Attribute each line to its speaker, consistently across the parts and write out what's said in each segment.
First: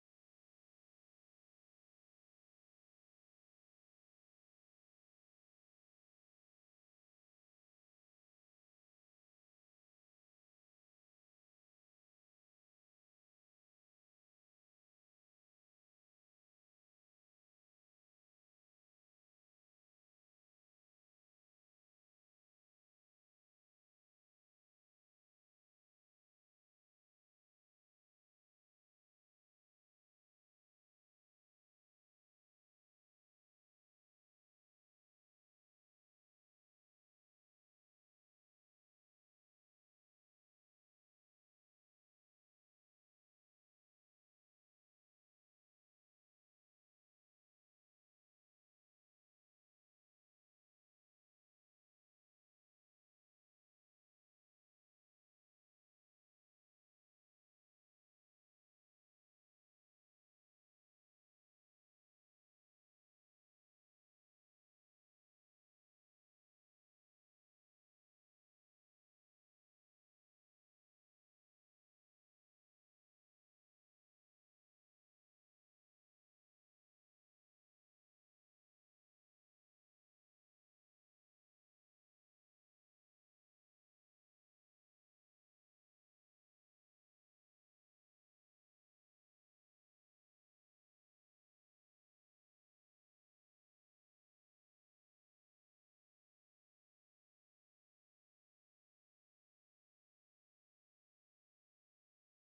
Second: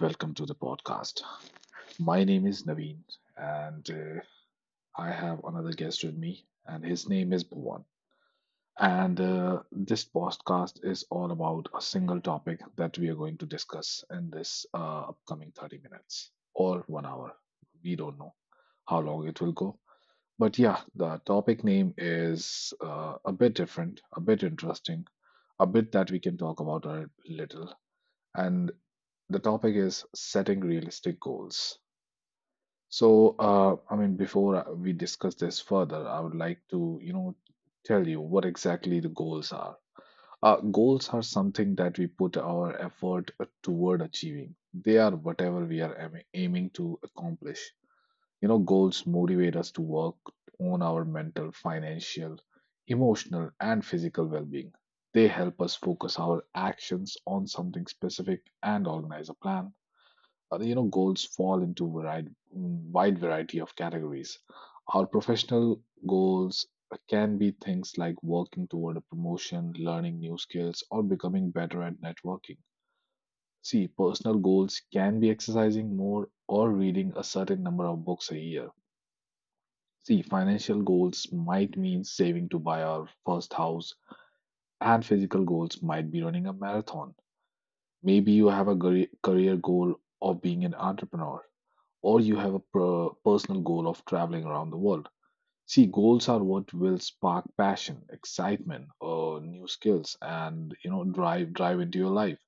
Speaker 1: Welcome to the podcast. My name is Naveen, and I have another guest with me, and his name is Bhuvan. And This podcast is all about a single topic that we are going to discuss in this upcoming 30 minutes or 1 hour. We don't know how long it will go. But yeah, the topic name is a bit different, a bit interesting, a bit that we can talk about a little. And the topic is setting realistic goals. I mean, before we discuss this further, I would like to, you know, tell you what exactly the goals are. Goals are something that we put our effort toward achieving. They are whatever we are aiming to accomplish. You know, goals motivate us to work on our mental, financial, emotional, and physical well-being. They help us focus our actions on something specific and organize a plan. You know, goals fall into wide variety of categories. Our professional goals can be things like working toward a promotion, learning new skills, or becoming better at networking. See, personal goals can be exercising more or reading a certain number of books a year. See, financial goals might mean saving to buy our first house, and physical goals might be running a marathon. Maybe you have a career goal of being an entrepreneur, or you have a personal goal of traveling around the world. See, goals are what will spark passion, excitement, new skills, and you know, drive into your life.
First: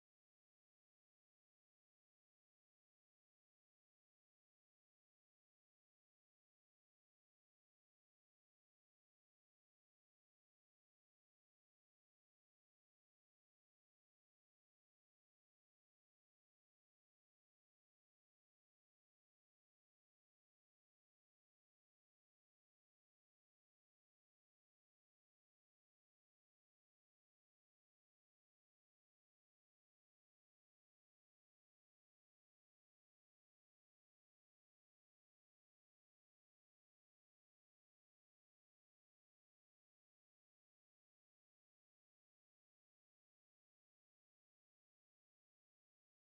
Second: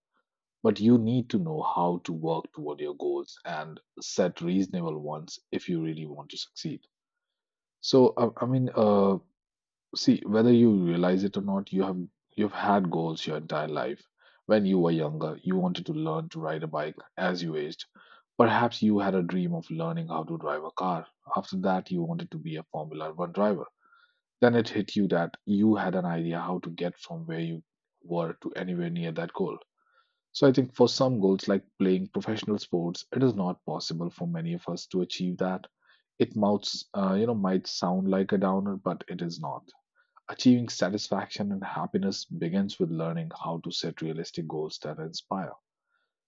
Speaker 1: But you need to know how to work toward your goals and set reasonable ones if you really want to succeed. So, I, I mean, uh, See, whether you realize it or not, you've had goals your entire life. When you were younger, you wanted to learn to ride a bike. As you aged, perhaps you had a dream of learning how to drive a car. After that, you wanted to be a Formula One driver. Then it hit you that you had an idea how to get from where you were to anywhere near that goal. So I think for some goals like playing professional sports, it is not possible for many of us to achieve that. It mouths, you know, might sound like a downer, but it is not. Achieving satisfaction and happiness begins with learning how to set realistic goals that inspire.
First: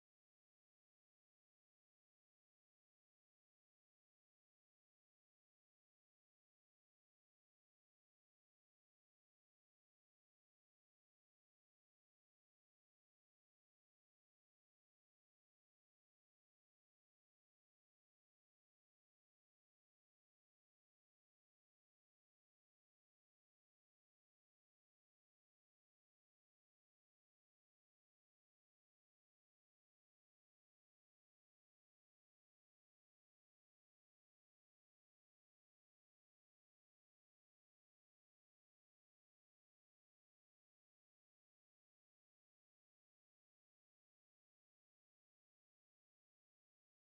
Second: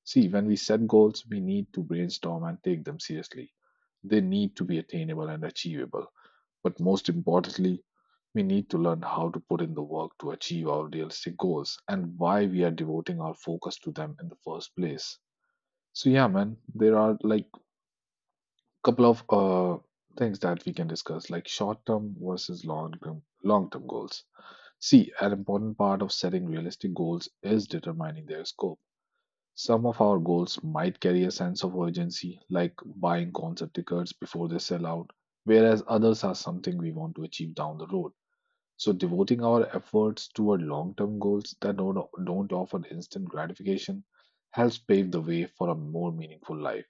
Speaker 1: See, when we set goals, we need to brainstorm and take them seriously. They need to be attainable and achievable. But most importantly, we need to learn how to put in the work to achieve our realistic goals and why we are devoting our focus to them in the first place. So, yeah, man, there are like a couple of things that we can discuss, like short term versus long term goals. See, an important part of setting realistic goals is determining their scope. Some of our goals might carry a sense of urgency, like buying concert tickets before they sell out, whereas others are something we want to achieve down the road. So, devoting our efforts toward long term goals that don't offer instant gratification helps pave the way for a more meaningful life.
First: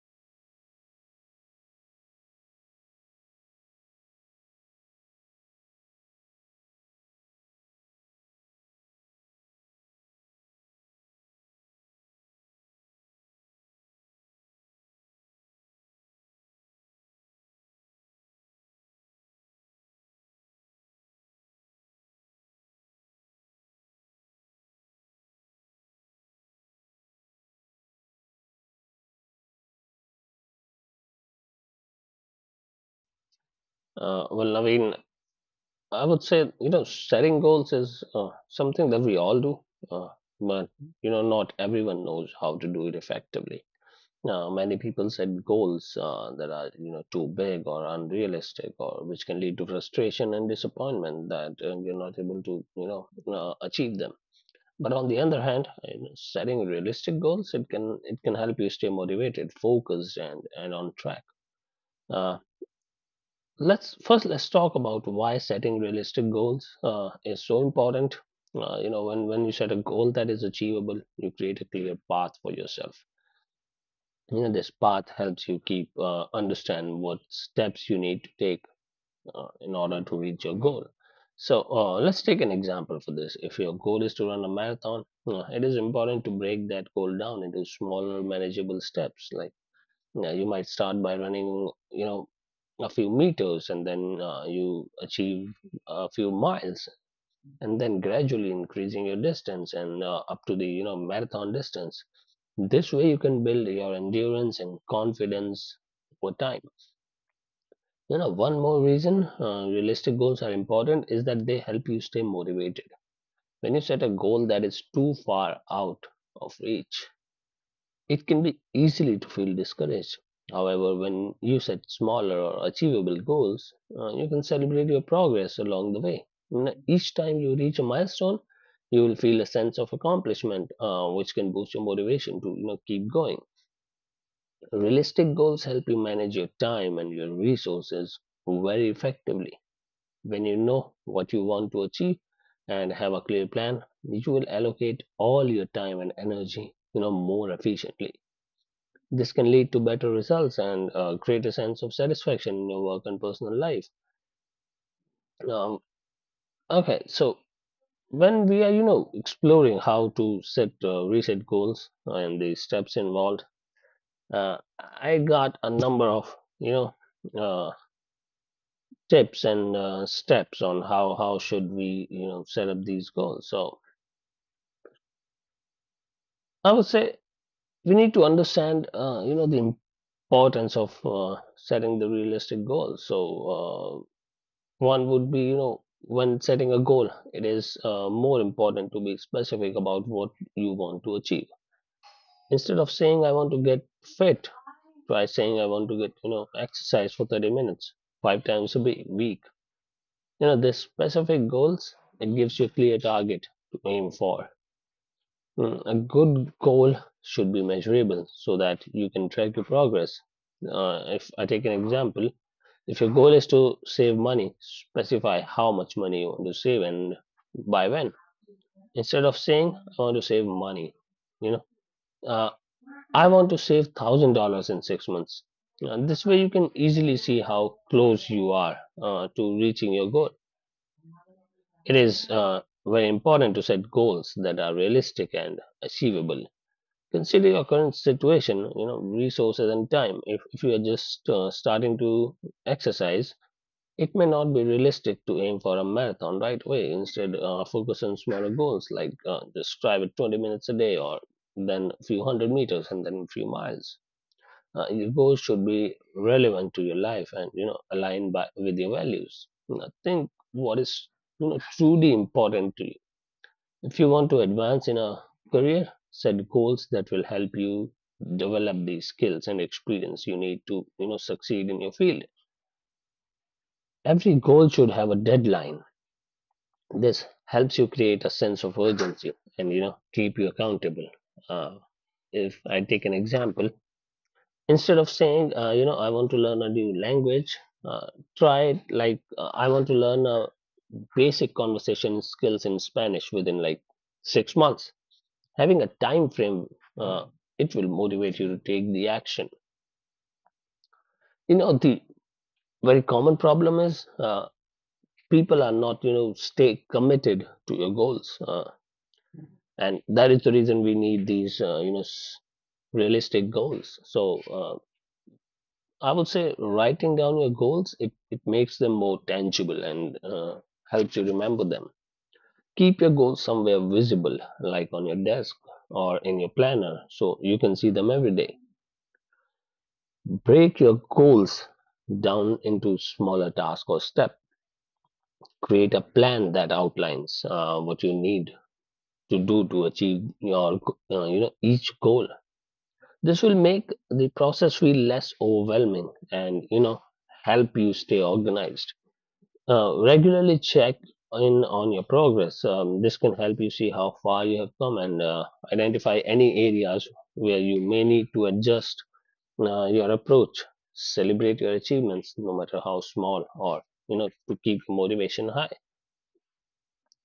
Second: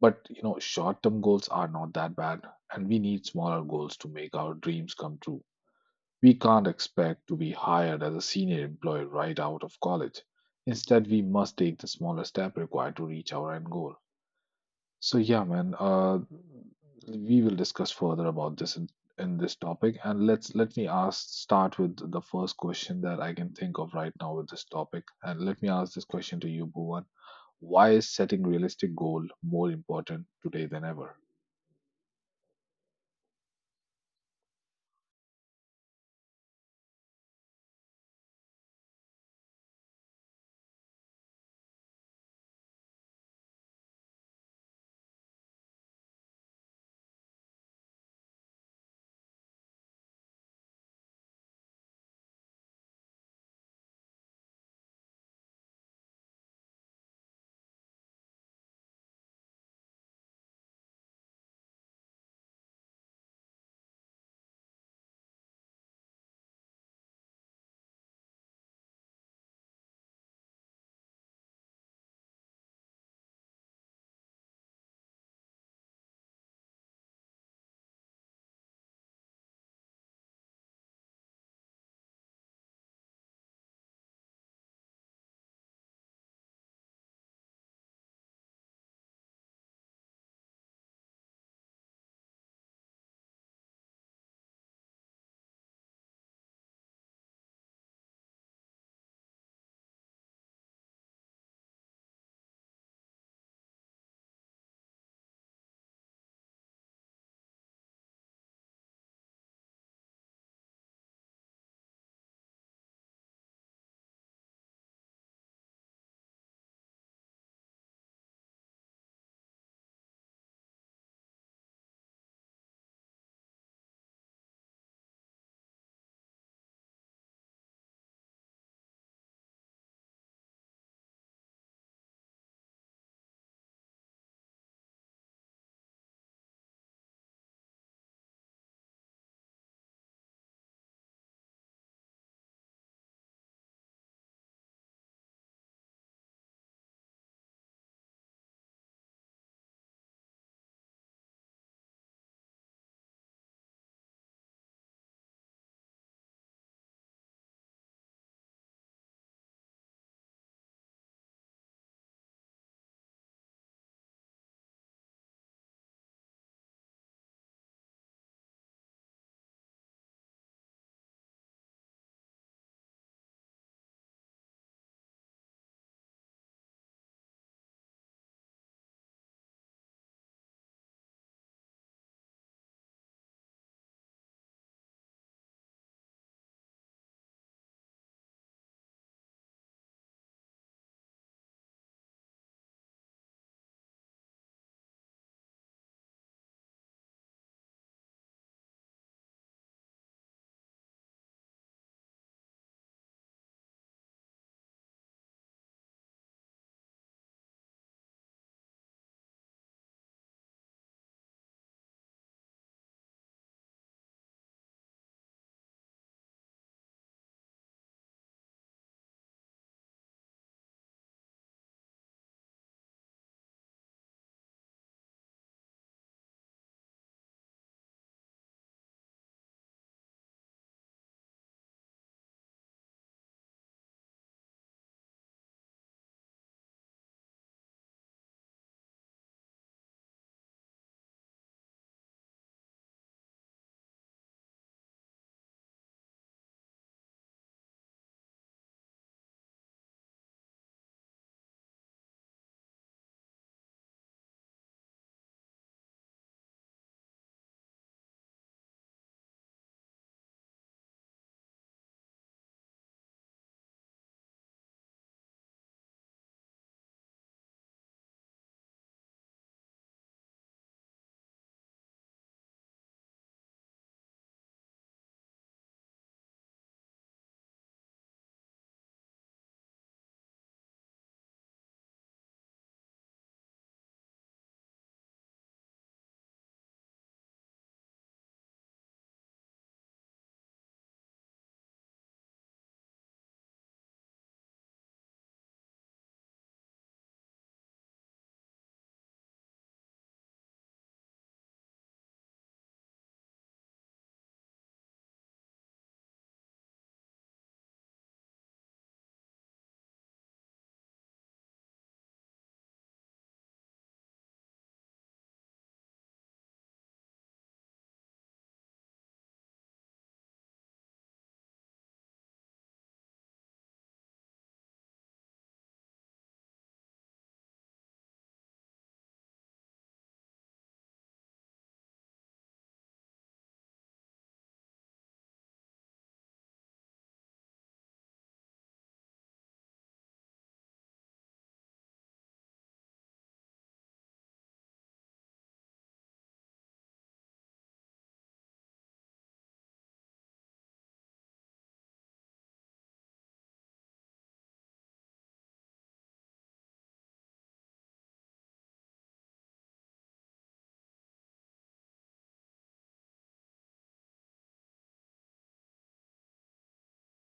Speaker 1: But, you know, short term goals are not that bad, and we need smaller goals to make our dreams come true. We can't expect to be hired as a senior employee right out of college. Instead, we must take the smaller step required to reach our end goal. So, yeah, man, uh, we will discuss further about this in this topic. And let's let me ask start with the first question that I can think of right now with this topic. And let me ask this question to you, Bhuvan. Why is setting realistic goal more important today than ever?
Speaker 2: Well, I mean, I would say, you know, setting goals is something that we all do, uh, but you know, not everyone knows how to do it effectively. Now, many people set goals that are, you know, too big or unrealistic, or which can lead to frustration and disappointment that you're not able to, you know, achieve them. But on the other hand, you know, setting realistic goals, it can help you stay motivated, focused, and on track. Uh, let's first let's talk about why setting realistic goals is so important. You know, when you set a goal that is achievable, you create a clear path for yourself. You know, this path helps you keep understand what steps you need to take in order to reach your goal. So let's take an example for this. If your goal is to run a marathon, it is important to break that goal down into smaller manageable steps. Like, you know, you might start by running, you know, a few meters, and then you achieve a few miles, and then gradually increasing your distance and up to the, you know, marathon distance. This way, you can build your endurance and confidence over time. You know, one more reason realistic goals are important is that they help you stay motivated. When you set a goal that is too far out of reach, it can be easily to feel discouraged. However, when you set smaller or achievable goals, you can celebrate your progress along the way. Each time you reach a milestone, you will feel a sense of accomplishment, which can boost your motivation to, you know, keep going. Realistic goals help you manage your time and your resources very effectively. When you know what you want to achieve and have a clear plan, you will allocate all your time and energy, you know, more efficiently. This can lead to better results and a greater sense of satisfaction in your work and personal life. Um, okay, so when we are, you know, exploring how to set reset goals and the steps involved, uh, I got a number of, you know, uh, tips and steps on how should we, you know, set up these goals. So I would say we need to understand, you know, the importance of setting the realistic goals. So uh, one would be, you know, when setting a goal, it is more important to be specific about what you want to achieve. Instead of saying, "I want to get fit," try saying, "I want to get, you know, exercise for 30 minutes, five times a week." You know, these specific goals, it gives you a clear target to aim for. Mm, a good goal should be measurable so that you can track your progress. If I take an example, if your goal is to save money, specify how much money you want to save and by when. Instead of saying, "I want to save money," you know, uh, "I want to save $1,000 in 6 months." This way, you can easily see how close you are to reaching your goal. It is very important to set goals that are realistic and achievable. Consider your current situation, you know, resources and time. If you are just starting to exercise, it may not be realistic to aim for a marathon right away. Instead, focus on smaller goals like just drive it 20 minutes a day, or then a few hundred meters and then a few miles. Your goals should be relevant to your life and, you know, aligned with your values. You know, think what is, you know, truly important to you. If you want to advance in a career, set goals that will help you develop the skills and experience you need to, you know, succeed in your field. Every goal should have a deadline. This helps you create a sense of urgency and, you know, keep you accountable. Uh, if I take an example, instead of saying, you know, "I want to learn a new language," uh, try it like, "I want to learn a basic conversation skills in Spanish within like 6 months." Having a time frame, uh, it will motivate you to take the action. You know, the very common problem is people are not, you know, stay committed to your goals. And that is the reason we need these, you know, realistic goals. So I would say writing down your goals, it makes them more tangible and helps you remember them. Keep your goals somewhere visible, like on your desk or in your planner, so you can see them every day. Break your goals down into smaller tasks or steps. Create a plan that outlines what you need to do to achieve you know, each goal. This will make the process feel less overwhelming and, you know, help you stay organized. Regularly check in on your progress. This can help you see how far you have come and identify any areas where you may need to adjust your approach. Celebrate your achievements, no matter how small, or, you know, to keep your motivation high.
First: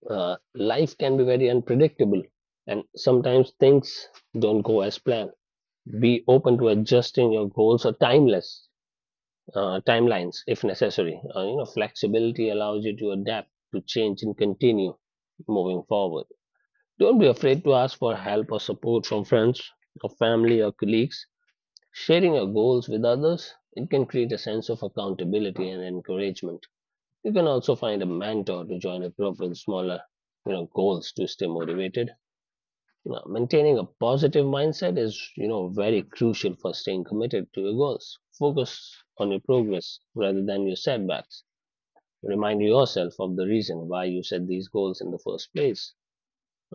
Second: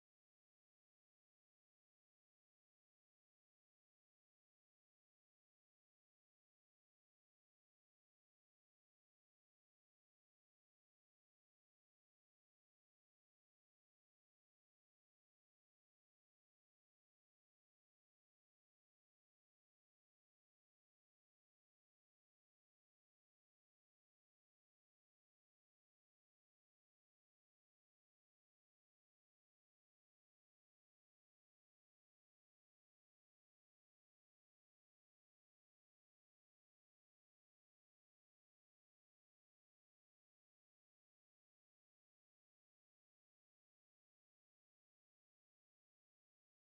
Speaker 2: Life can be very unpredictable, and sometimes things don't go as planned. Be open to adjusting your goals or timeless timelines if necessary. You know, flexibility allows you to adapt to change and continue moving forward. Don't be afraid to ask for help or support from friends or family or colleagues. Sharing your goals with others, it can create a sense of accountability and encouragement. You can also find a mentor to join a group with smaller, you know, goals to stay motivated. You know, maintaining a positive mindset is, you know, very crucial for staying committed to your goals. Focus on your progress rather than your setbacks. Remind yourself of the reason why you set these goals in the first place.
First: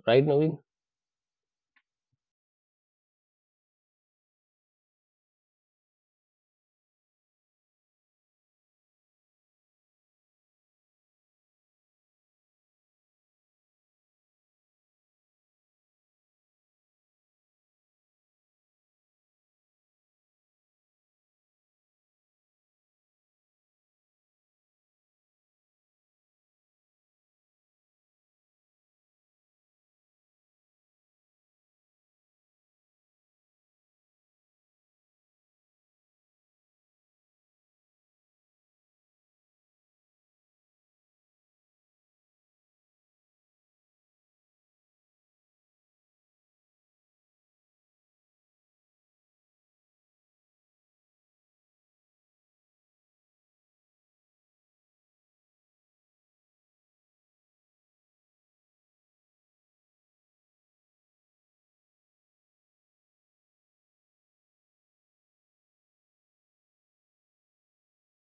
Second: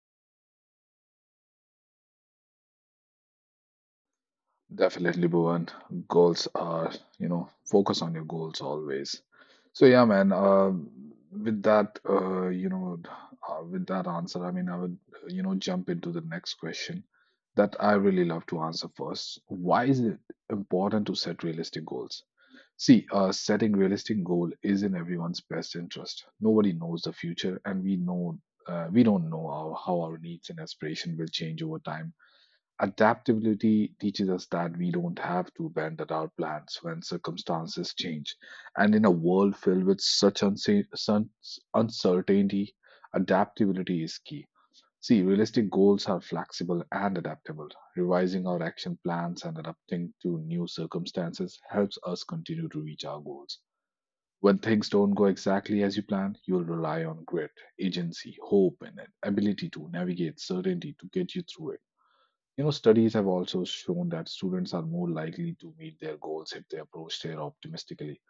Speaker 2: Right, Naveen?
Speaker 1: Definitely, Bhuvan. Goals are, you know, focus on your goals always. So yeah, man. You know, with that answer, I mean, I would, you know, jump into the next question that I really love to answer first. Why is it important to set realistic goals? See, setting realistic goal is in everyone's best interest. Nobody knows the future, and we know, we don't know how our needs and aspiration will change over time. Adaptability teaches us that we don't have to bend at our plans when circumstances change. And in a world filled with such uncertainty, adaptability is key. See, realistic goals are flexible and adaptable. Revising our action plans and adapting to new circumstances helps us continue to reach our goals. When things don't go exactly as you plan, you'll rely on grit, agency, hope, and an ability to navigate certainty to get you through it. You know, studies have also shown that students are more likely to meet their goals if they approach their optimistically.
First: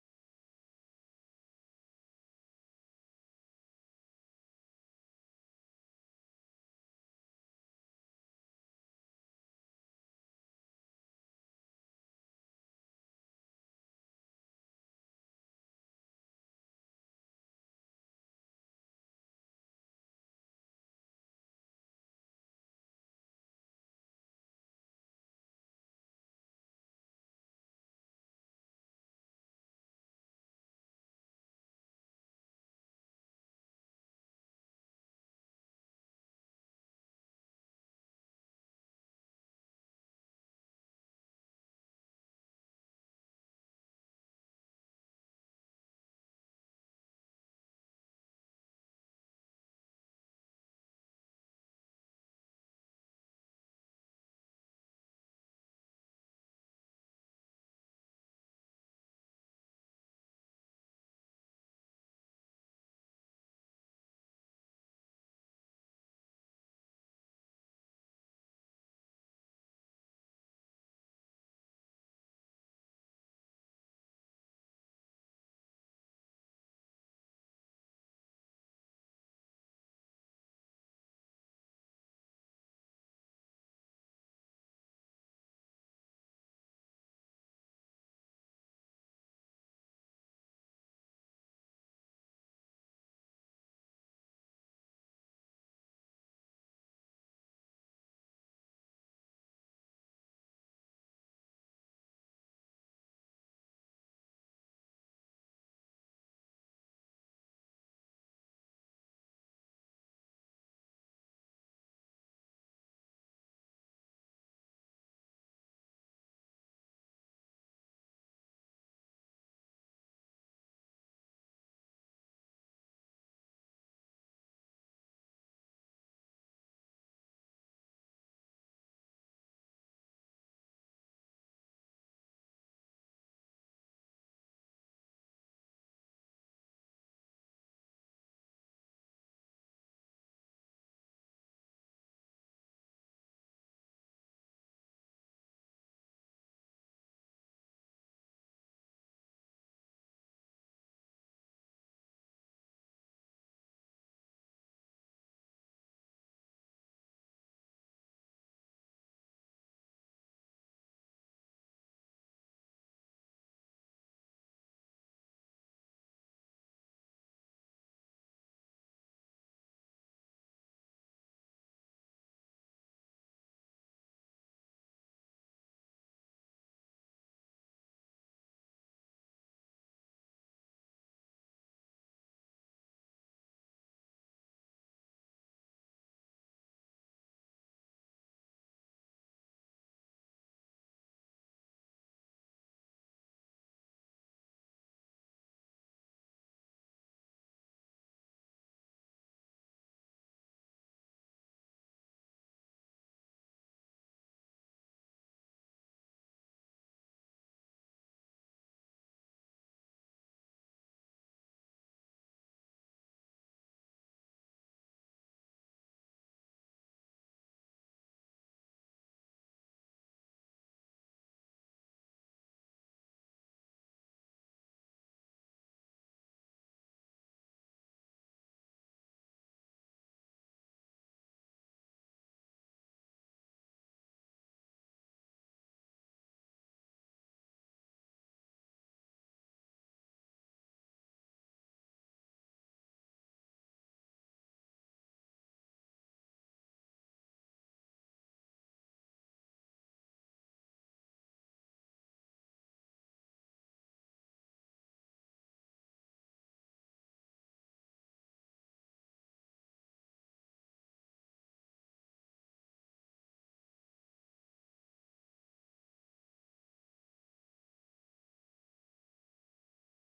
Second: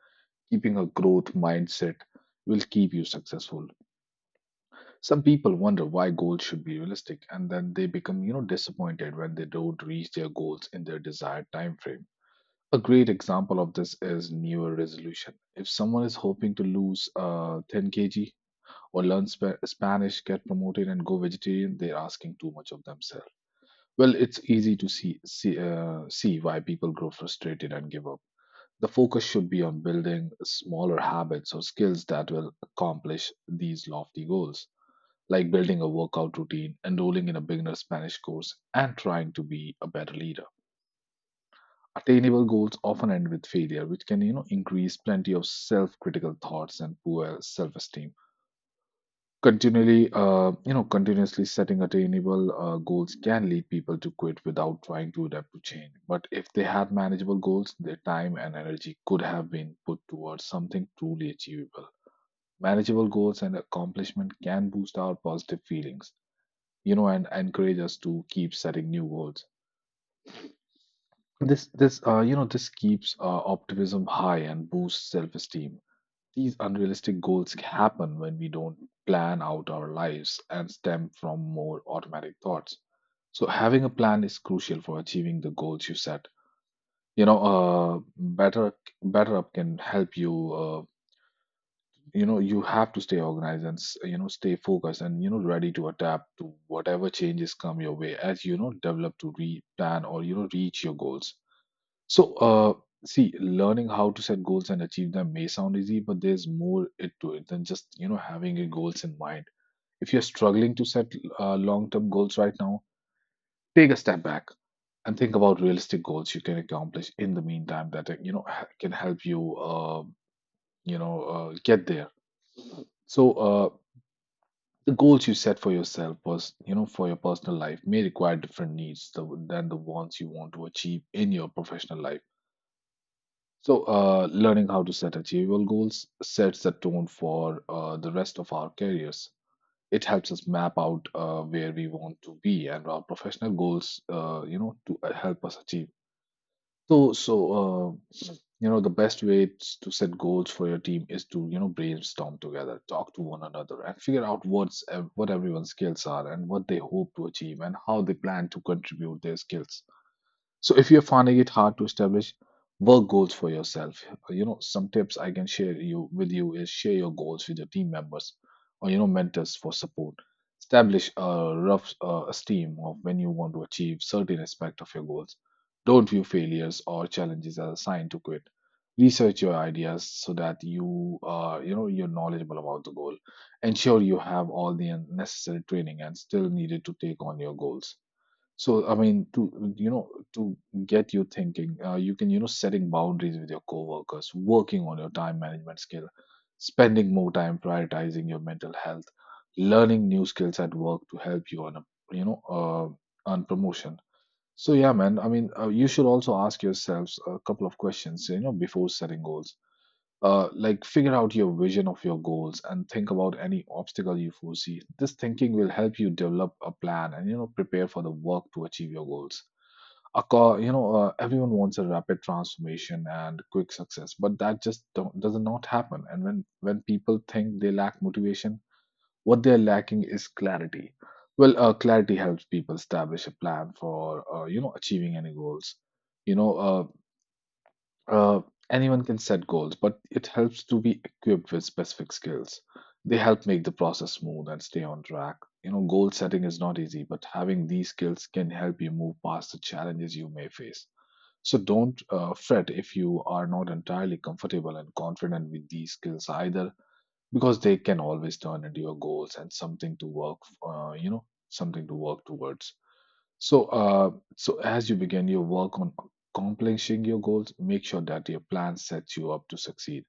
Speaker 1: Keeping a growth mindset will keep you successful. Some people wonder why goals should be realistic and then they become, you know, disappointed when they don't reach their goals in their desired time frame. A great example of this is newer resolution. If someone is hoping to lose 10 kg or learn Spanish, get promoted and go vegetarian, they're asking too much of themselves. Well, it's easy to see why people grow frustrated and give up. The focus should be on building smaller habits or skills that will accomplish these lofty goals, like building a workout routine, enrolling in a beginner Spanish course, and trying to be a better leader. Attainable goals often end with failure, which can, you know, increase plenty of self-critical thoughts and poor self-esteem. Continuously setting attainable goals can lead people to quit without trying to adapt to change. But if they had manageable goals, their time and energy could have been put towards something truly achievable. Manageable goals and accomplishment can boost our positive feelings, you know, and encourage us to keep setting new goals. This keeps optimism high and boosts self-esteem. These unrealistic goals happen when we don't plan out our lives and stem from more automatic thoughts. So, having a plan is crucial for achieving the goals you set. You know, better better up can help you. You know, you have to stay organized and you know, stay focused and you know, ready to adapt to whatever changes come your way as you know, develop to re plan or you know, reach your goals. So, uh, See, learning how to set goals and achieve them may sound easy, but there's more it to it than just, you know, having your goals in mind. If you're struggling to set long-term goals right now, take a step back and think about realistic goals you can accomplish in the meantime that, can help you, you know, get there. So, uh, the goals you set for yourself, you know, for your personal life may require different needs than the ones you want to achieve in your professional life. So, learning how to set achievable goals sets the tone for the rest of our careers. It helps us map out where we want to be and our professional goals, you know, to help us achieve. You know, the best way to set goals for your team is to, you know, brainstorm together, talk to one another, and figure out what everyone's skills are and what they hope to achieve and how they plan to contribute their skills. So if you're finding it hard to establish work goals for yourself, you know, some tips I can share you with you is share your goals with your team members or you know, mentors for support. Establish a rough esteem of when you want to achieve certain aspect of your goals. Don't view failures or challenges as a sign to quit. Research your ideas so that you are, you know, you're knowledgeable about the goal. Ensure you have all the necessary training and still needed to take on your goals. I mean, to you know, to get you thinking, you can, you know, setting boundaries with your coworkers, working on your time management skill, spending more time prioritizing your mental health, learning new skills at work to help you on a, you know, on promotion. So yeah, man, I mean, you should also ask yourselves a couple of questions, you know, before setting goals. Like figure out your vision of your goals and think about any obstacle you foresee. This thinking will help you develop a plan and you know, prepare for the work to achieve your goals. A co- you know, Everyone wants a rapid transformation and quick success, but that just don't, does not happen. And when people think they lack motivation, what they're lacking is clarity. Clarity helps people establish a plan for achieving any goals. You know, uh, uh, Anyone can set goals, but it helps to be equipped with specific skills. They help make the process smooth and stay on track. You know, goal setting is not easy, but having these skills can help you move past the challenges you may face. So don't fret if you are not entirely comfortable and confident with these skills either, because they can always turn into your goals and something to work towards. So, uh, so as you begin your work on accomplishing your goals, make sure that your plan sets you up to succeed.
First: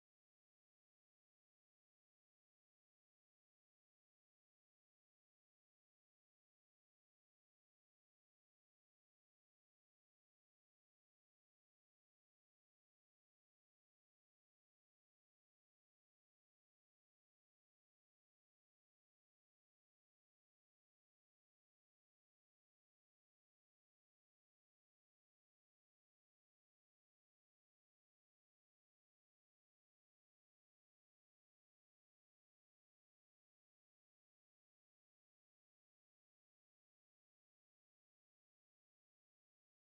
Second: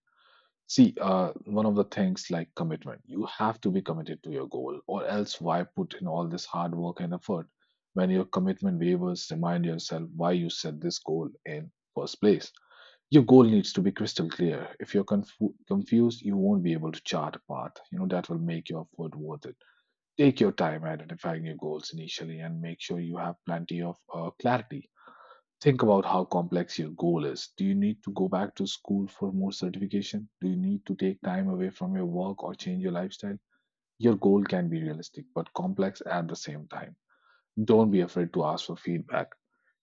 Speaker 1: See, one of the things like commitment, you have to be committed to your goal, or else why put in all this hard work and effort? When your commitment wavers, remind yourself why you set this goal in first place. Your goal needs to be crystal clear. If you're confused, you won't be able to chart a path, you know, that will make your effort worth it. Take your time identifying your goals initially and make sure you have plenty of clarity. Think about how complex your goal is. Do you need to go back to school for more certification? Do you need to take time away from your work or change your lifestyle? Your goal can be realistic but complex at the same time. Don't be afraid to ask for feedback.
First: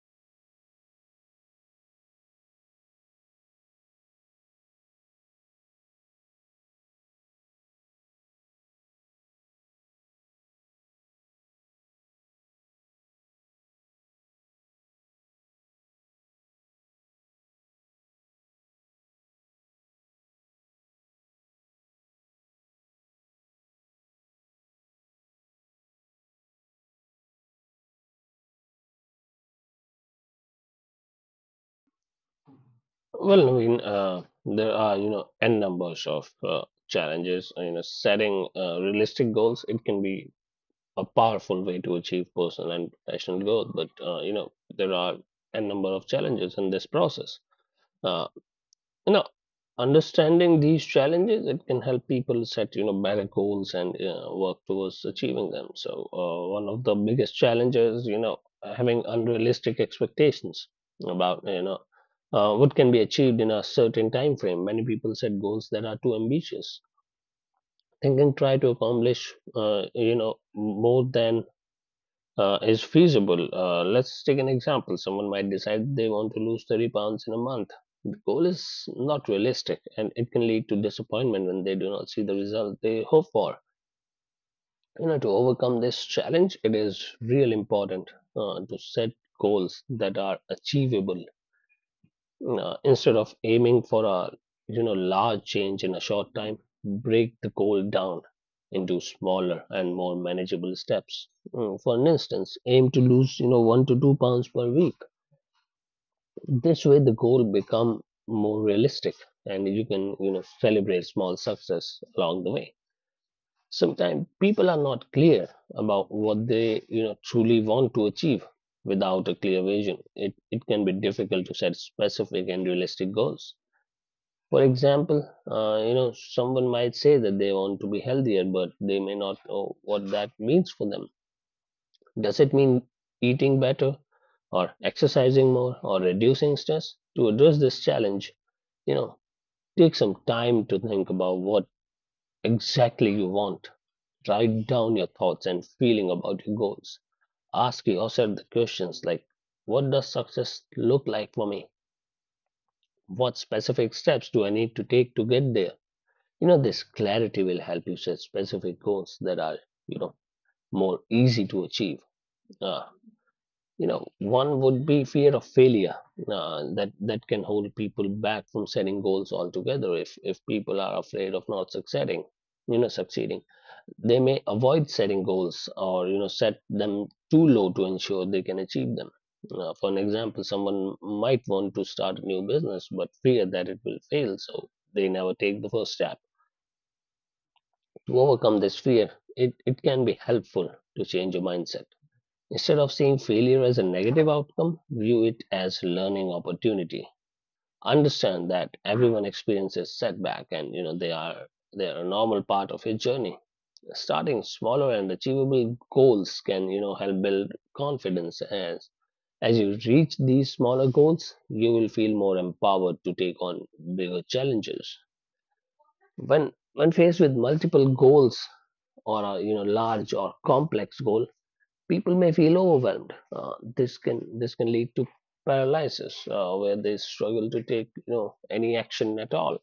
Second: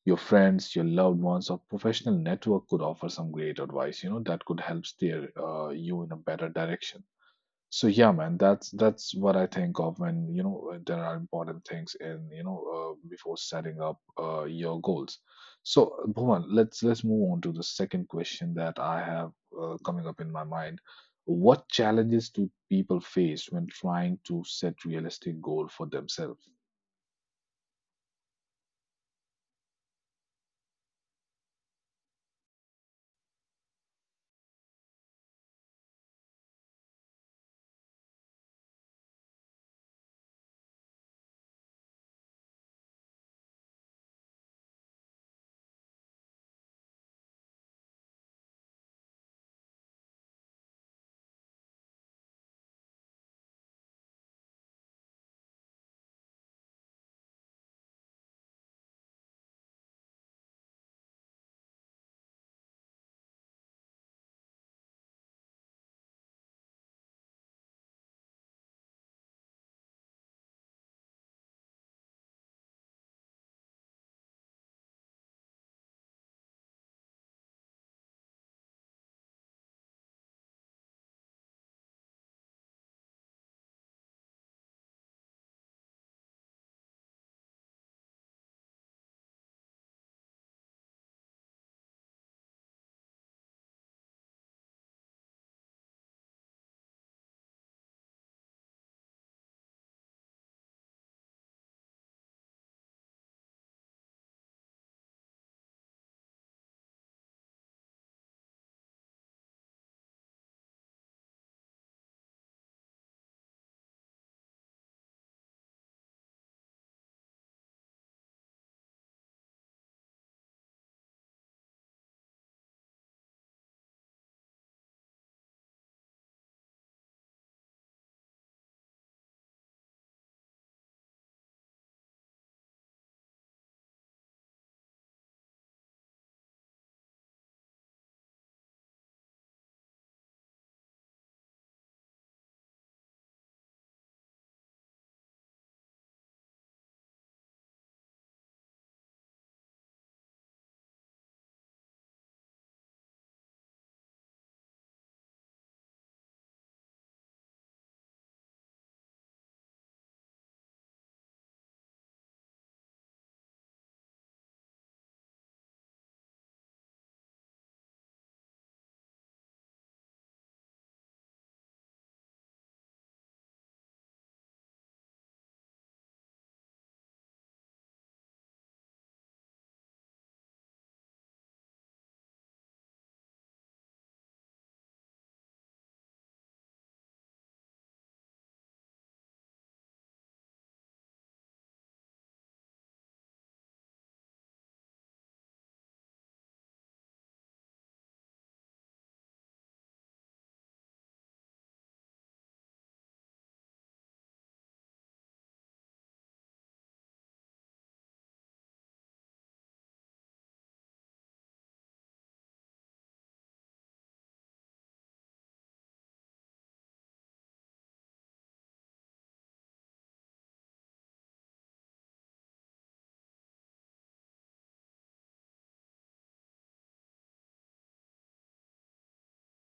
Speaker 1: Your friends, your loved ones, or professional network could offer some great advice, you know, that could help steer you in a better direction. So yeah, man, that's what I think of when, there are important things in, before setting up your goals. So Bhuvan, let's move on to the second question that I have coming up in my mind. What challenges do people face when trying to set realistic goal for themselves?
Speaker 2: Well, Naveen, there are, you know, n numbers of challenges. You know, setting realistic goals, it can be a powerful way to achieve personal and professional growth. But, you know, there are n number of challenges in this process. Uh, you know, understanding these challenges, it can help people set, you know, better goals and work towards achieving them. So one of the biggest challenges, you know, having unrealistic expectations about, you know, what can be achieved in a certain time frame. Many people set goals that are too ambitious, thinking try to accomplish, you know, more than is feasible. Let's take an example. Someone might decide they want to lose 30 pounds in a month. The goal is not realistic, and it can lead to disappointment when they do not see the result they hope for. You know, to overcome this challenge, it is real important to set goals that are achievable. Instead of aiming for a, you know, large change in a short time, break the goal down into smaller and more manageable steps. Mm, for an instance, aim to lose, you know, 1 to 2 pounds per week. This way, the goal become more realistic, and you can, you know, celebrate small success along the way. Sometimes people are not clear about what they, you know, truly want to achieve without a clear vision. It can be difficult to set specific and realistic goals. For example, you know, someone might say that they want to be healthier, but they may not know what that means for them. Does it mean eating better, or exercising more, or reducing stress? To address this challenge, you know, take some time to think about what exactly you want. Write down your thoughts and feeling about your goals. Ask yourself the questions like, what does success look like for me? What specific steps do I need to take to get there? You know, this clarity will help you set specific goals that are, you know, more easy to achieve. uh, you know, one would be fear of failure, that can hold people back from setting goals altogether. If people are afraid of not succeeding you know succeeding, they may avoid setting goals or, you know, set them too low to ensure they can achieve them. For an example, someone might want to start a new business but fear that it will fail, so they never take the first step. To overcome this fear, it can be helpful to change your mindset. Instead of seeing failure as a negative outcome, view it as learning opportunity. Understand that everyone experiences setback and they are a normal part of your journey. Starting smaller and achievable goals can help build confidence as you reach these smaller goals, you will feel more empowered to take on bigger challenges. When faced with multiple goals or a large or complex goal, people may feel overwhelmed. This can lead to paralysis where they struggle to take any action at all.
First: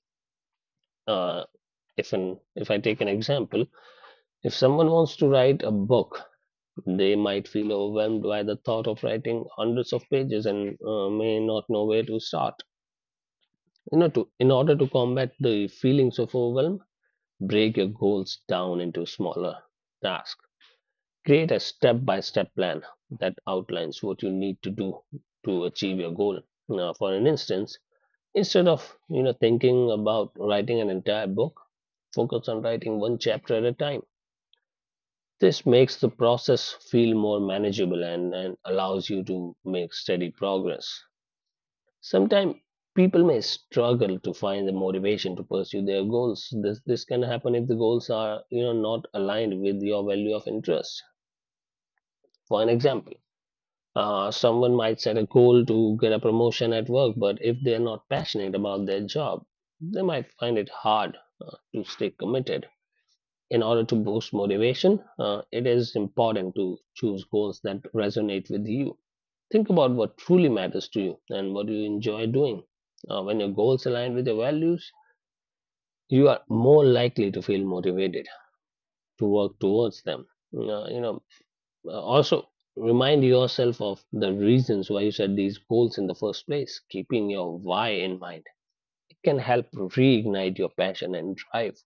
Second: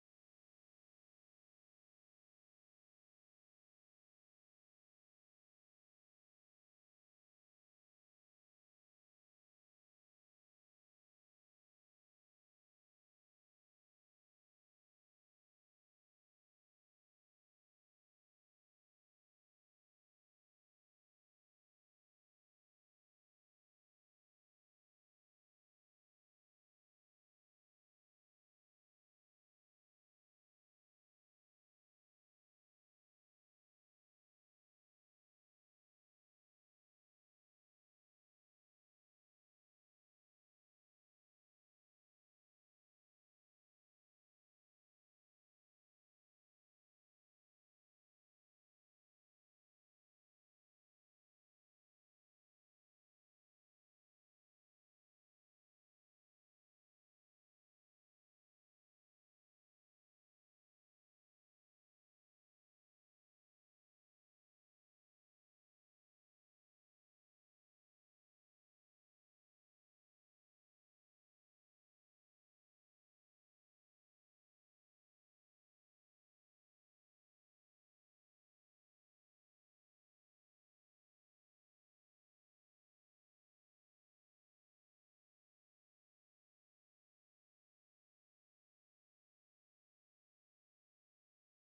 Speaker 2: Uh, if I take an example, if someone wants to write a book, they might feel overwhelmed by the thought of writing hundreds of pages and may not know where to start. You know, to In order to combat the feelings of overwhelm, break your goals down into smaller tasks. Create a step by step plan that outlines what you need to do to achieve your goal. Now, for an instance, instead of thinking about writing an entire book, focus on writing one chapter at a time. This makes the process feel more manageable and allows you to make steady progress. Sometimes people may struggle to find the motivation to pursue their goals. This can happen if the goals are not aligned with your value of interest. For an example, someone might set a goal to get a promotion at work, but if they're not passionate about their job, they might find it hard to stay committed. In order to boost motivation, it is important to choose goals that resonate with you. Think about what truly matters to you and what you enjoy doing. When your goals align with your values, you are more likely to feel motivated to work towards them. You know, also, remind yourself of the reasons why you set these goals in the first place. Keeping your why in mind, it can help reignite your passion and drive.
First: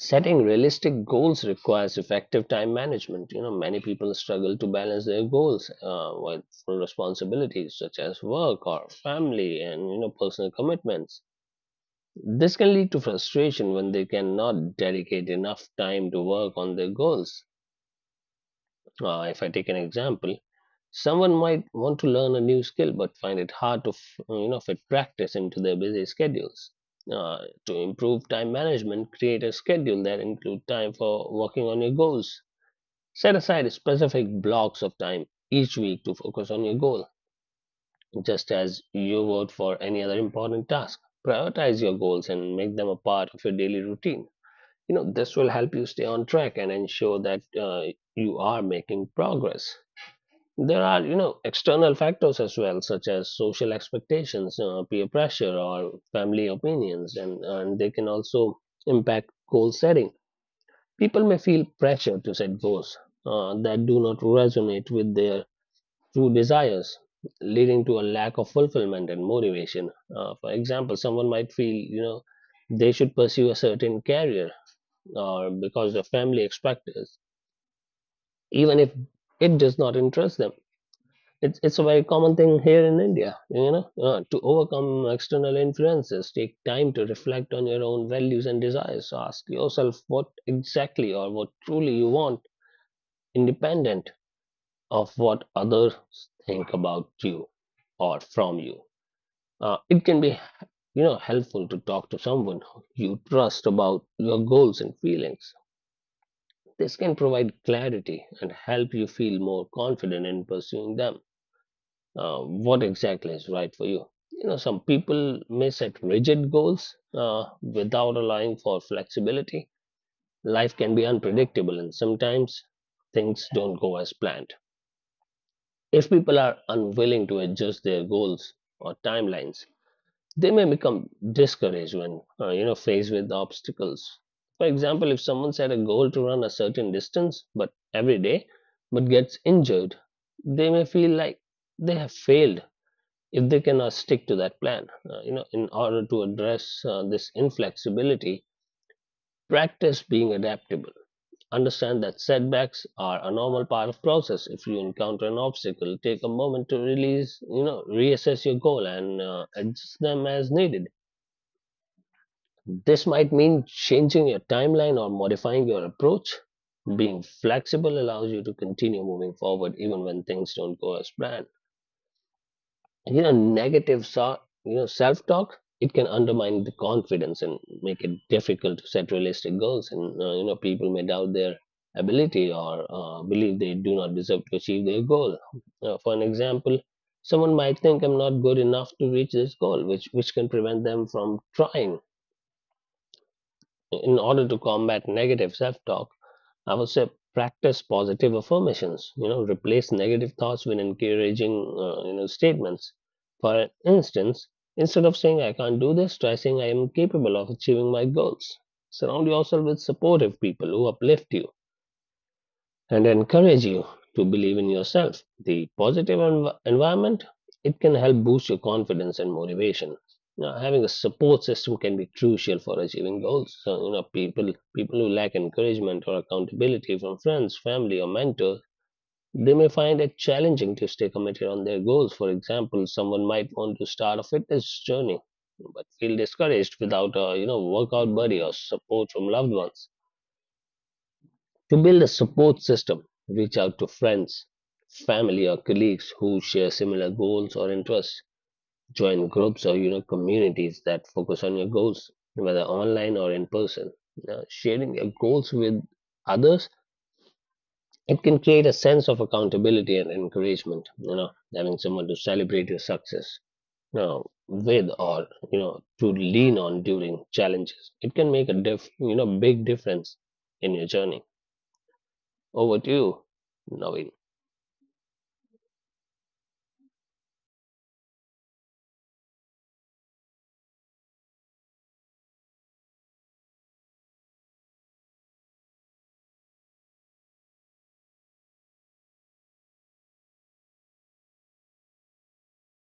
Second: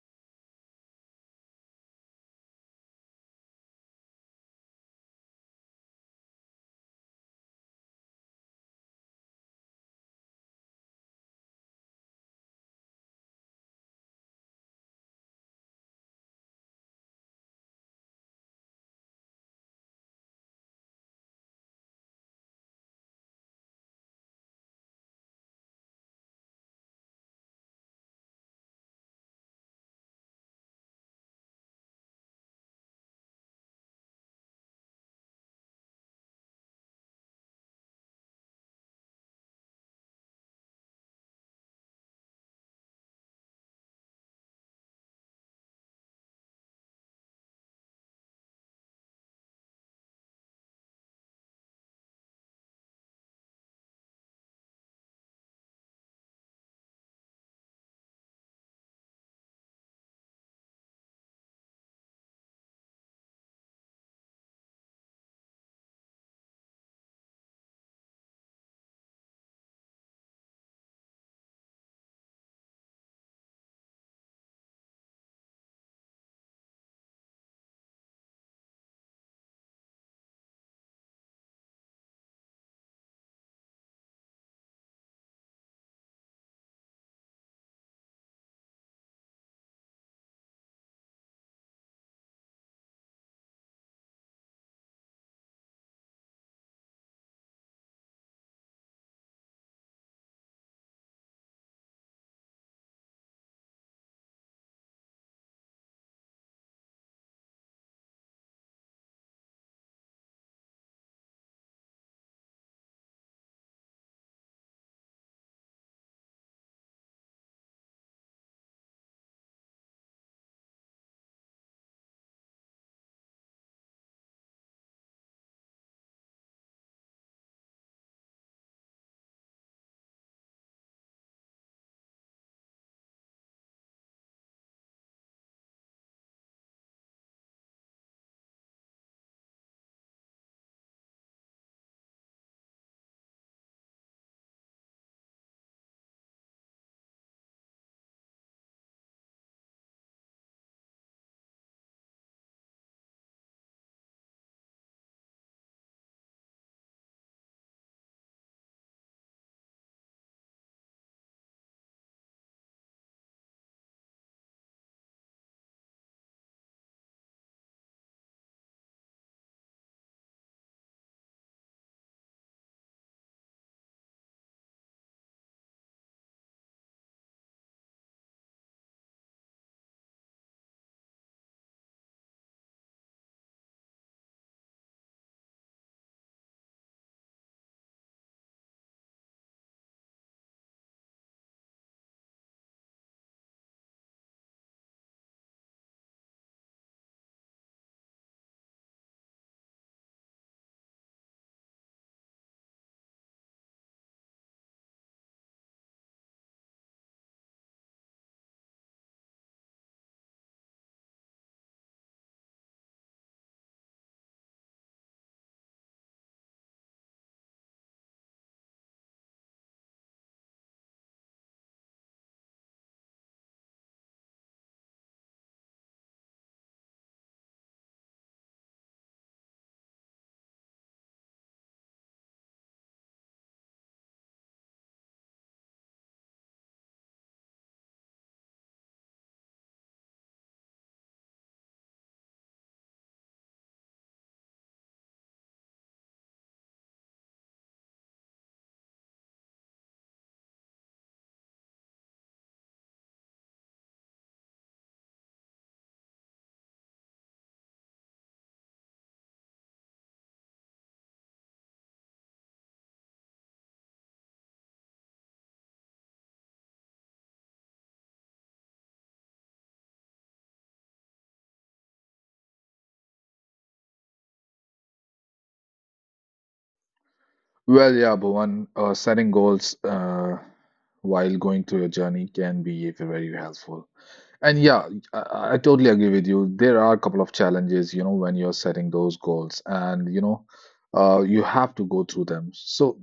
Speaker 2: Setting realistic goals requires effective time management. You know, many people struggle to balance their goals with full responsibilities such as work or family and personal commitments. This can lead to frustration when they cannot dedicate enough time to work on their goals. If I take an example, someone might want to learn a new skill but find it hard to fit practice into their busy schedules. Uh, to improve time management, create a schedule that includes time for working on your goals. Set aside specific blocks of time each week to focus on your goal, just as you would for any other important task. Prioritize your goals and make them a part of your daily routine. You know, this will help you stay on track and ensure that you are making progress. There are, you know, external factors as well, such as social expectations, peer pressure, or family opinions, and they can also impact goal setting. People may feel pressure to set goals that do not resonate with their true desires, leading to a lack of fulfillment and motivation. For example, someone might feel, you know, they should pursue a certain career or because the family expects, even if it does not interest them. It's a very common thing here in India, you know. To overcome external influences, take time to reflect on your own values and desires. So ask yourself what exactly or what truly you want, independent of what others think about you or from you. It can be, you know, helpful to talk to someone you trust about your goals and feelings. This can provide clarity and help you feel more confident in pursuing them, what exactly is right for you. You know, some people may set rigid goals without allowing for flexibility. Life can be unpredictable, and sometimes things don't go as planned. If people are unwilling to adjust their goals or timelines, they may become discouraged when faced with obstacles. For example, if someone set a goal to run a certain distance, but every day, but gets injured, they may feel like they have failed if they cannot stick to that plan. You know, in order to address this inflexibility, practice being adaptable. Understand that setbacks are a normal part of process. If you encounter an obstacle, take a moment to release, you know, reassess your goal and adjust them as needed. This might mean changing your timeline or modifying your approach. Being flexible allows you to continue moving forward even when things don't go as planned. And, you know negative so, you know Self talk, it can undermine the confidence and make it difficult to set realistic goals, and you know, people may doubt their ability or believe they do not deserve to achieve their goal. For an example, someone might think, I'm not good enough to reach this goal, which can prevent them from trying. In order to combat negative self-talk, I would say practice positive affirmations. You know, replace negative thoughts with encouraging, statements. For instance, instead of saying I can't do this, try saying I am capable of achieving my goals. Surround yourself with supportive people who uplift you and encourage you to believe in yourself. The positive environment, it can help boost your confidence and motivation. Now, having a support system can be crucial for achieving goals. So, you know, people who lack encouragement or accountability from friends, family, or mentors, they may find it challenging to stay committed on their goals. For example, someone might want to start a fitness journey, but feel discouraged without a workout buddy or support from loved ones. To build a support system, reach out to friends, family, or colleagues who share similar goals or interests. Join groups or communities that focus on your goals, whether online or in person. Now, sharing your goals with others, it can create a sense of accountability and encouragement. You know, having someone to celebrate your success, you know, with or to lean on during challenges, it can make a big difference in your journey. Over to you, Naveen.
Speaker 1: Well, yeah, Bhuvan, setting goals while going through a journey can be very helpful. And yeah, I totally agree with you. There are a couple of challenges, you know, when you're setting those goals, and you have to go through them. So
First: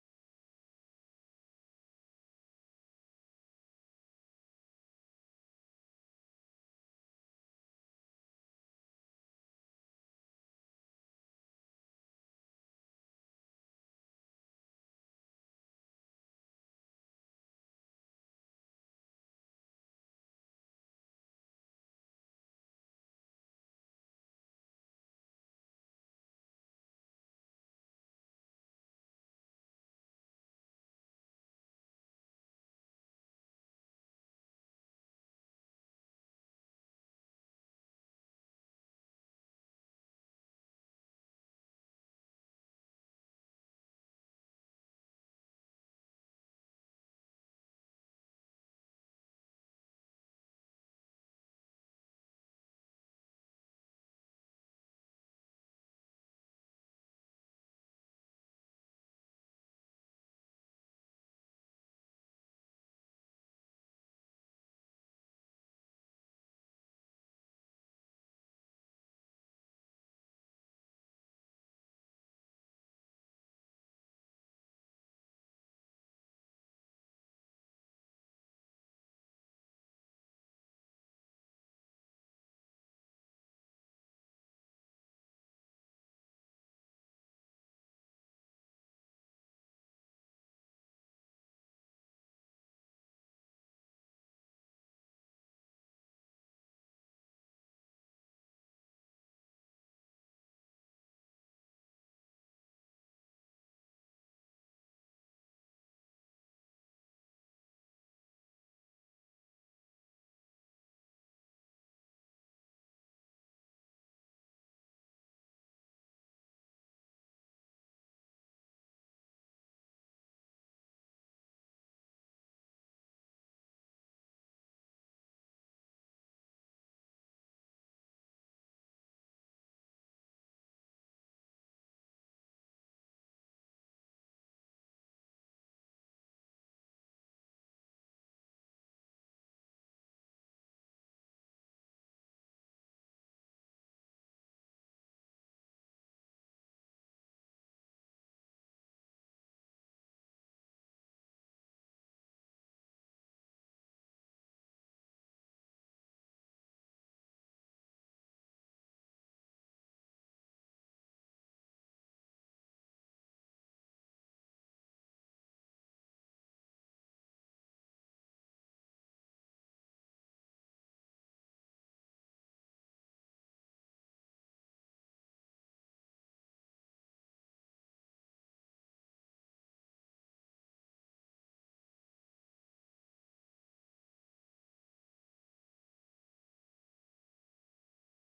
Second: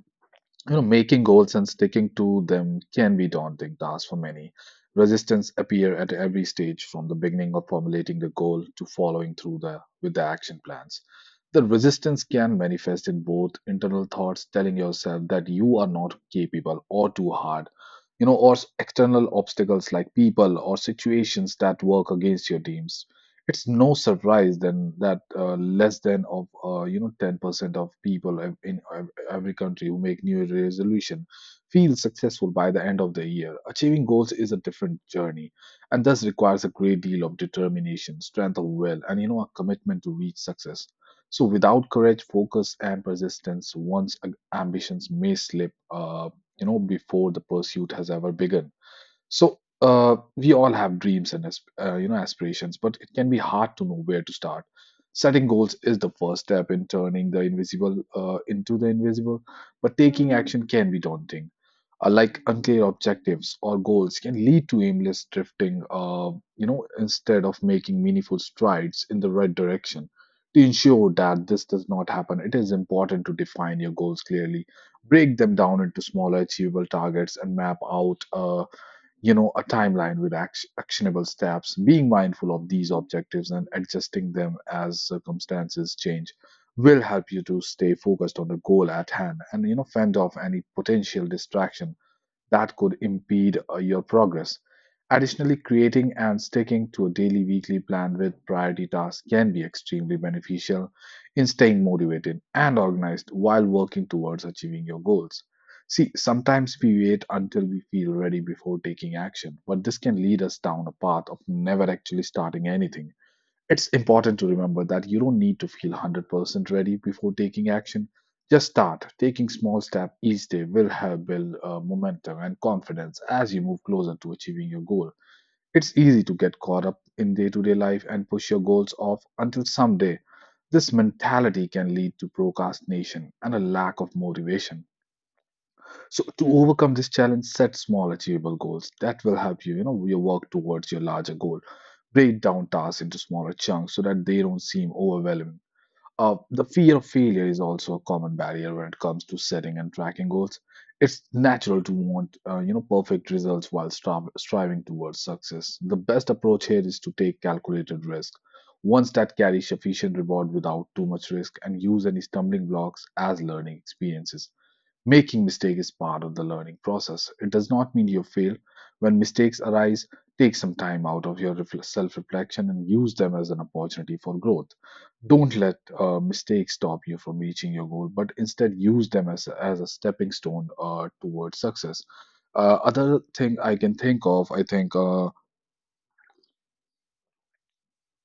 Speaker 1: you know, making goals and sticking to them can be daunting task for many. Resistance appear at every stage, from the beginning of formulating the goal to following through the with the action plans. The resistance can manifest in both internal thoughts telling yourself that you are not capable or too hard, you know, or external obstacles like people or situations that work against your dreams. It's no surprise then that less than of you know 10% of people in every country who make new Year resolution feel successful by the end of the year. Achieving goals is a different journey and thus requires a great deal of determination, strength of will, and you know a commitment to reach success. So without courage, focus, and persistence, ambitions may slip, you know, before the pursuit has ever begun. So we all have dreams and you know aspirations, but it can be hard to know where to start. Setting goals is the first step in turning the invisible into the invisible, but taking action can be daunting. Like unclear objectives or goals can lead to aimless drifting, you know, instead of making meaningful strides in the right direction. To ensure that this does not happen, it is important to define your goals clearly break them down into smaller achievable targets and map out you know a timeline with actionable steps being mindful of these objectives and adjusting them as circumstances change will help you to stay focused on the goal at hand and you know fend off any potential distraction that could impede your progress. Additionally, creating and sticking to a daily weekly plan with priority tasks can be extremely beneficial in staying motivated and organized while working towards achieving your goals. See, sometimes we wait until we feel ready before taking action, but this can lead us down a path of never actually starting anything. It's important to remember that you don't need to feel 100% ready before taking action. Just start. Taking small steps each day will help build momentum and confidence as you move closer to achieving your goal. It's easy to get caught up in day to day life and push your goals off until someday. This mentality can lead to procrastination and a lack of motivation. So, to overcome this challenge, set small, achievable goals that will help you, you know, your work towards your larger goal break down tasks into smaller chunks so that they don't seem overwhelming. The fear of failure is also a common barrier when it comes to setting and tracking goals. It's natural to want, you know, perfect results while striving towards success. The best approach here is to take calculated risk, ones that carry sufficient reward without too much risk, and use any stumbling blocks as learning experiences. Making mistake is part of the learning process. It does not mean you fail. When mistakes arise, take some time out of your self-reflection and use them as an opportunity for growth. Don't let mistakes stop you from reaching your goal, but instead use them as a stepping stone towards success. Other thing I can think of, I think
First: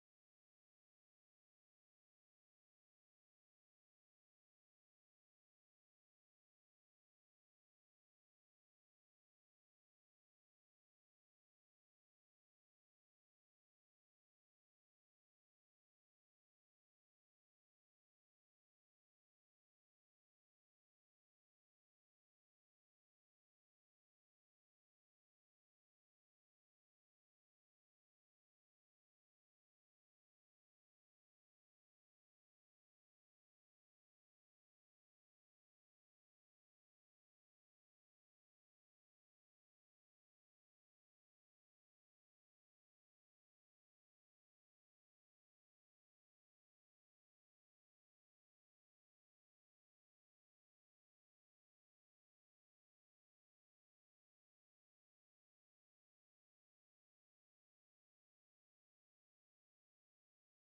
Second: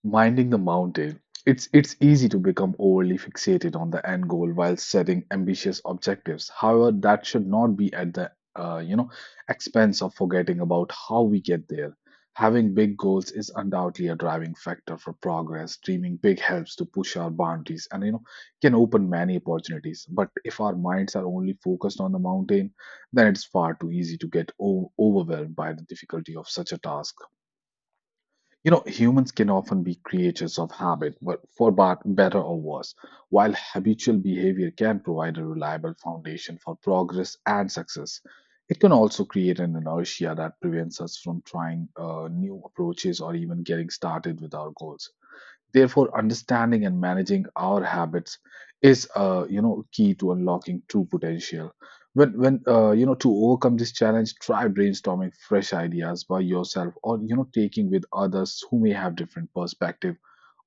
Speaker 1: minding the mountain. It's easy to become overly fixated on the end goal while setting ambitious objectives. However, that should not be at the uh, you know expense of forgetting about how we get there. Having big goals is undoubtedly a driving factor for progress. Dreaming big helps to push our boundaries and you know can open many opportunities. But if our minds are only focused on the mountain, then it's far too easy to get overwhelmed by the difficulty of such a task. You know, humans can often be creatures of habit, but for bad, better or worse, while habitual behavior can provide a reliable foundation for progress and success, it can also create an inertia that prevents us from trying new approaches or even getting started with our goals. Therefore, understanding and managing our habits is, you know, key to unlocking true potential. When you know, to overcome this challenge, try brainstorming fresh ideas by yourself, or you know, taking with others who may have different perspective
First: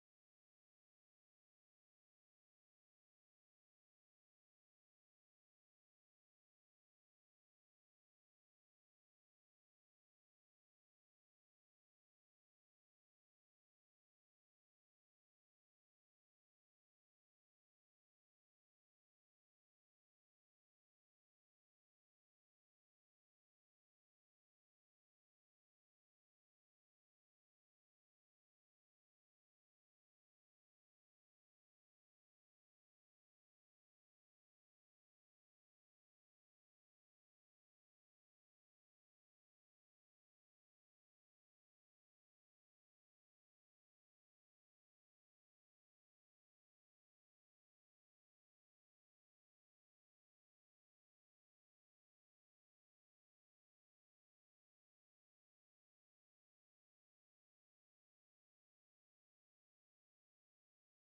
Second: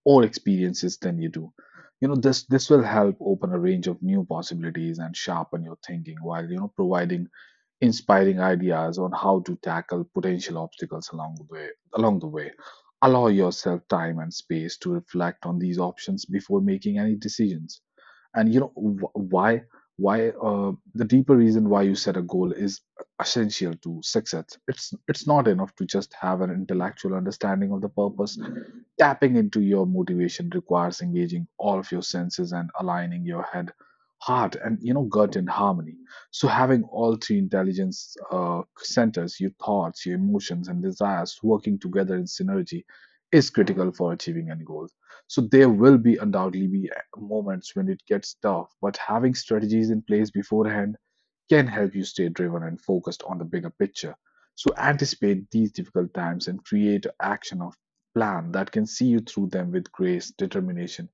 Speaker 1: or experiences than you do. You know, this will help open a range of new possibilities and sharpen your thinking while you know providing inspiring ideas on how to tackle potential obstacles along the way allow yourself time and space to reflect on these options before making any decisions and you know wh- why the deeper reason why you set a goal is essential to success it's not enough to just have an intellectual understanding of the purpose tapping into your motivation requires engaging all of your senses and aligning your head heart and you know gut in harmony so having all three intelligence centers your thoughts your emotions and desires working together in synergy is critical for achieving any goal so there will be undoubtedly be moments when it gets tough, but having strategies in place beforehand can help you stay driven and focused on the bigger picture. So anticipate these difficult times and create an action or plan that can see you through them with grace, determination,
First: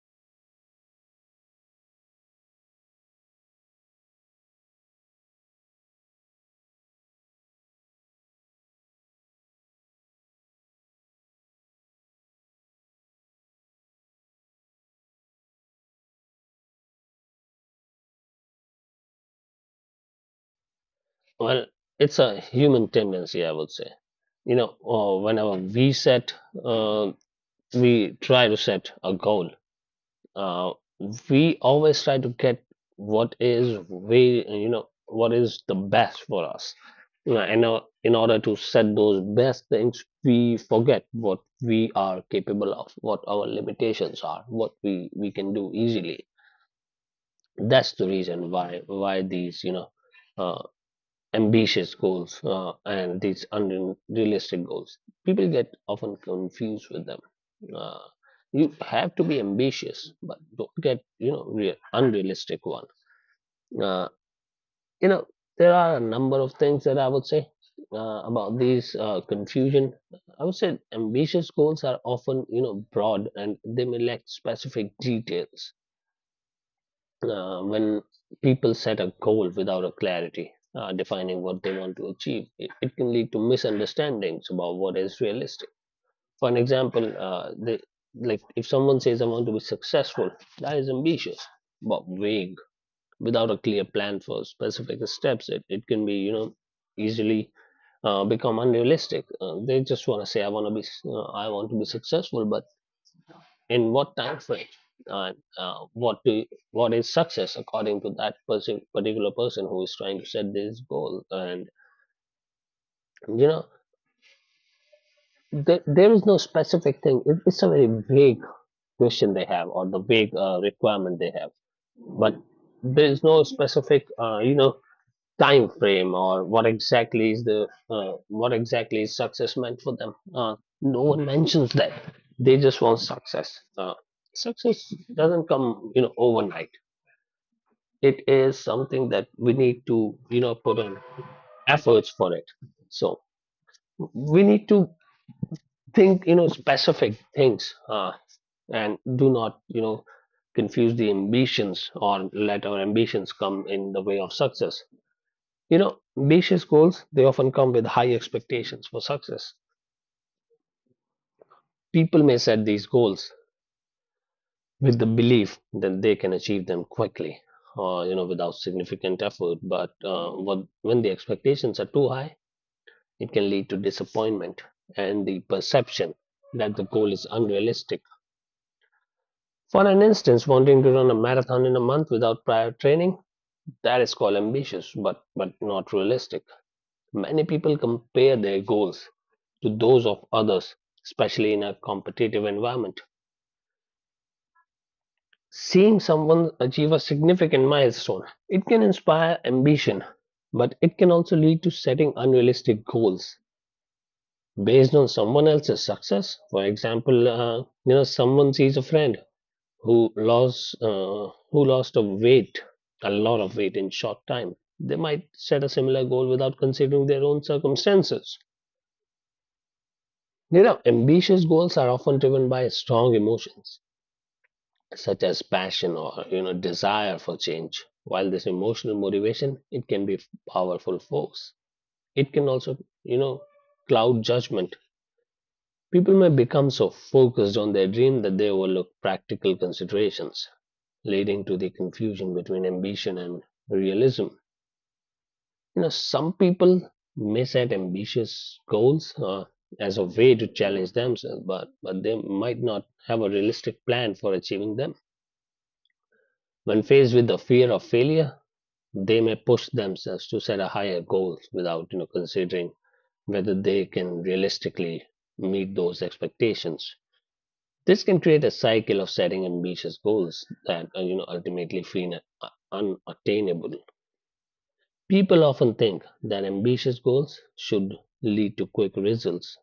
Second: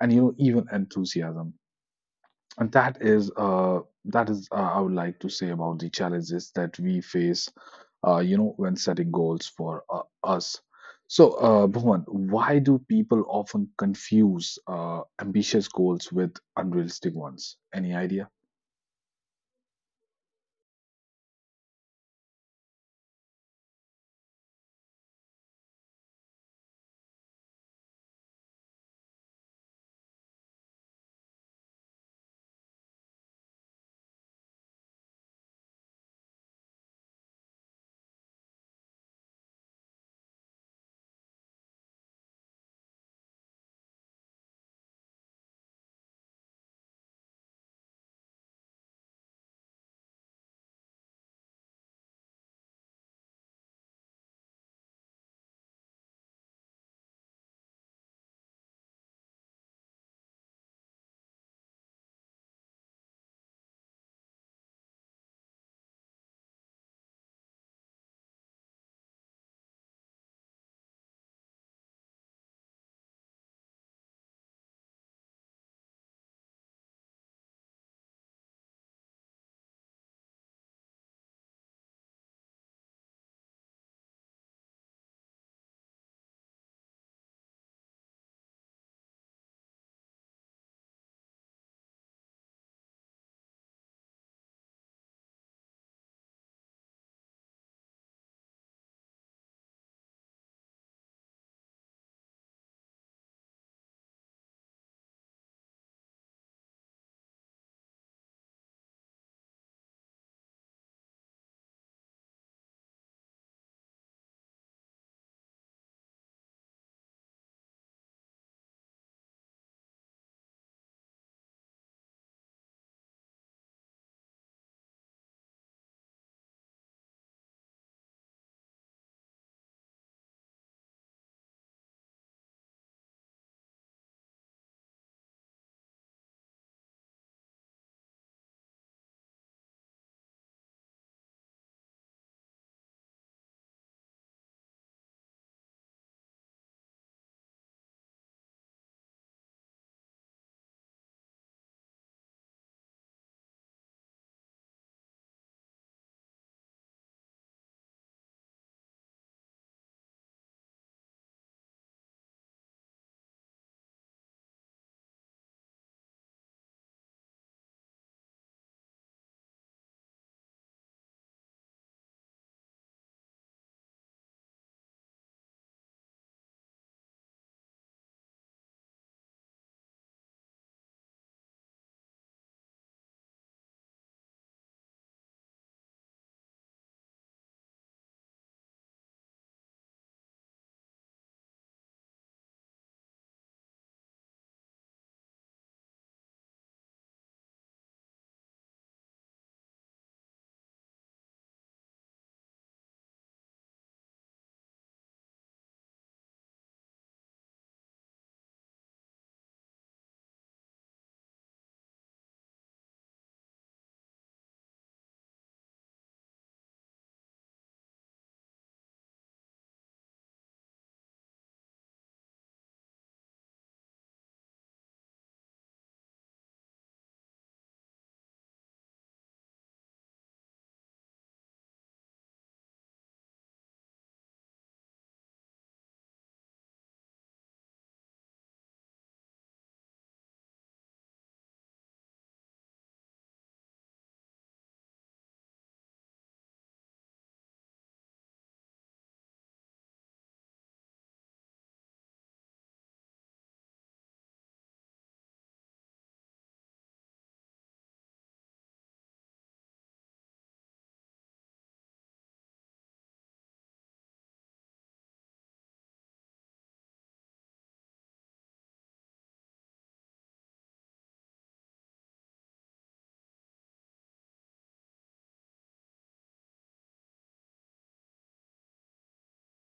Speaker 1: and you know even enthusiasm. And that is That is I would like to say about the challenges that we face you know when setting goals for us. So Bhuvan, why do people often confuse ambitious goals with unrealistic ones? Any idea?
Speaker 2: Well, it's a human tendency, I would say. You know, uh, we try to set a goal. Uh, we always try to get what is way, you know, what is the best for us. You know, and in order to set those best things, we forget what we are capable of, what our limitations are, what we can do easily. That's the reason why these, you know, uh, ambitious goals and these unrealistic goals, people get often confused with them. Uh, you have to be ambitious, but don't get real unrealistic one. Uh, you know, there are a number of things that I would say about these confusion. I would say ambitious goals are often broad and they may lack specific details when people set a goal without a clarity defining what they want to achieve, it can lead to misunderstandings about what is realistic. For an example, like if someone says, I want to be successful, that is ambitious, but vague. Without a clear plan for specific steps, it can be, you know, easily become unrealistic. They just want to say, I want to be, I want to be successful, but in what time frame and what is success according to that person particular person who is trying to set this goal? And you know there is no specific thing, it, it's a very vague question they have or the vague requirement they have, but there is no specific time frame or what exactly is success meant for them. No one mentions that, they just want success. Success doesn't come, you know, overnight. It is something that we need to, you know, put on efforts for it. So we need to think, you know, specific things, and do not, you know, confuse the ambitions or let our ambitions come in the way of success. You know, ambitious goals, they often come with high expectations for success. People may set these goals with the belief that they can achieve them quickly or without significant effort. But when the expectations are too high, it can lead to disappointment and the perception that the goal is unrealistic. For an instance, wanting to run a marathon in a month without prior training, that is called ambitious, but not realistic. Many people compare their goals to those of others, especially in a competitive environment. Seeing someone achieve a significant milestone, it can inspire ambition, but it can also lead to setting unrealistic goals based on someone else's success. For example, someone sees a friend who lost a weight, a lot of weight in short time. They might set a similar goal without considering their own circumstances. You know, ambitious goals are often driven by strong emotions such as passion or desire for change. While this emotional motivation, it can be powerful force. It can also you know cloud judgment. People may become so focused on their dream that they overlook practical considerations, leading to the confusion between ambition and realism. You know, some people may set ambitious goals as a way to challenge themselves, but they might not have a realistic plan for achieving them. When faced with the fear of failure, they may push themselves to set a higher goal without considering whether they can realistically meet those expectations. This can create a cycle of setting ambitious goals that ultimately feel unattainable. People often think that ambitious goals should lead to quick results.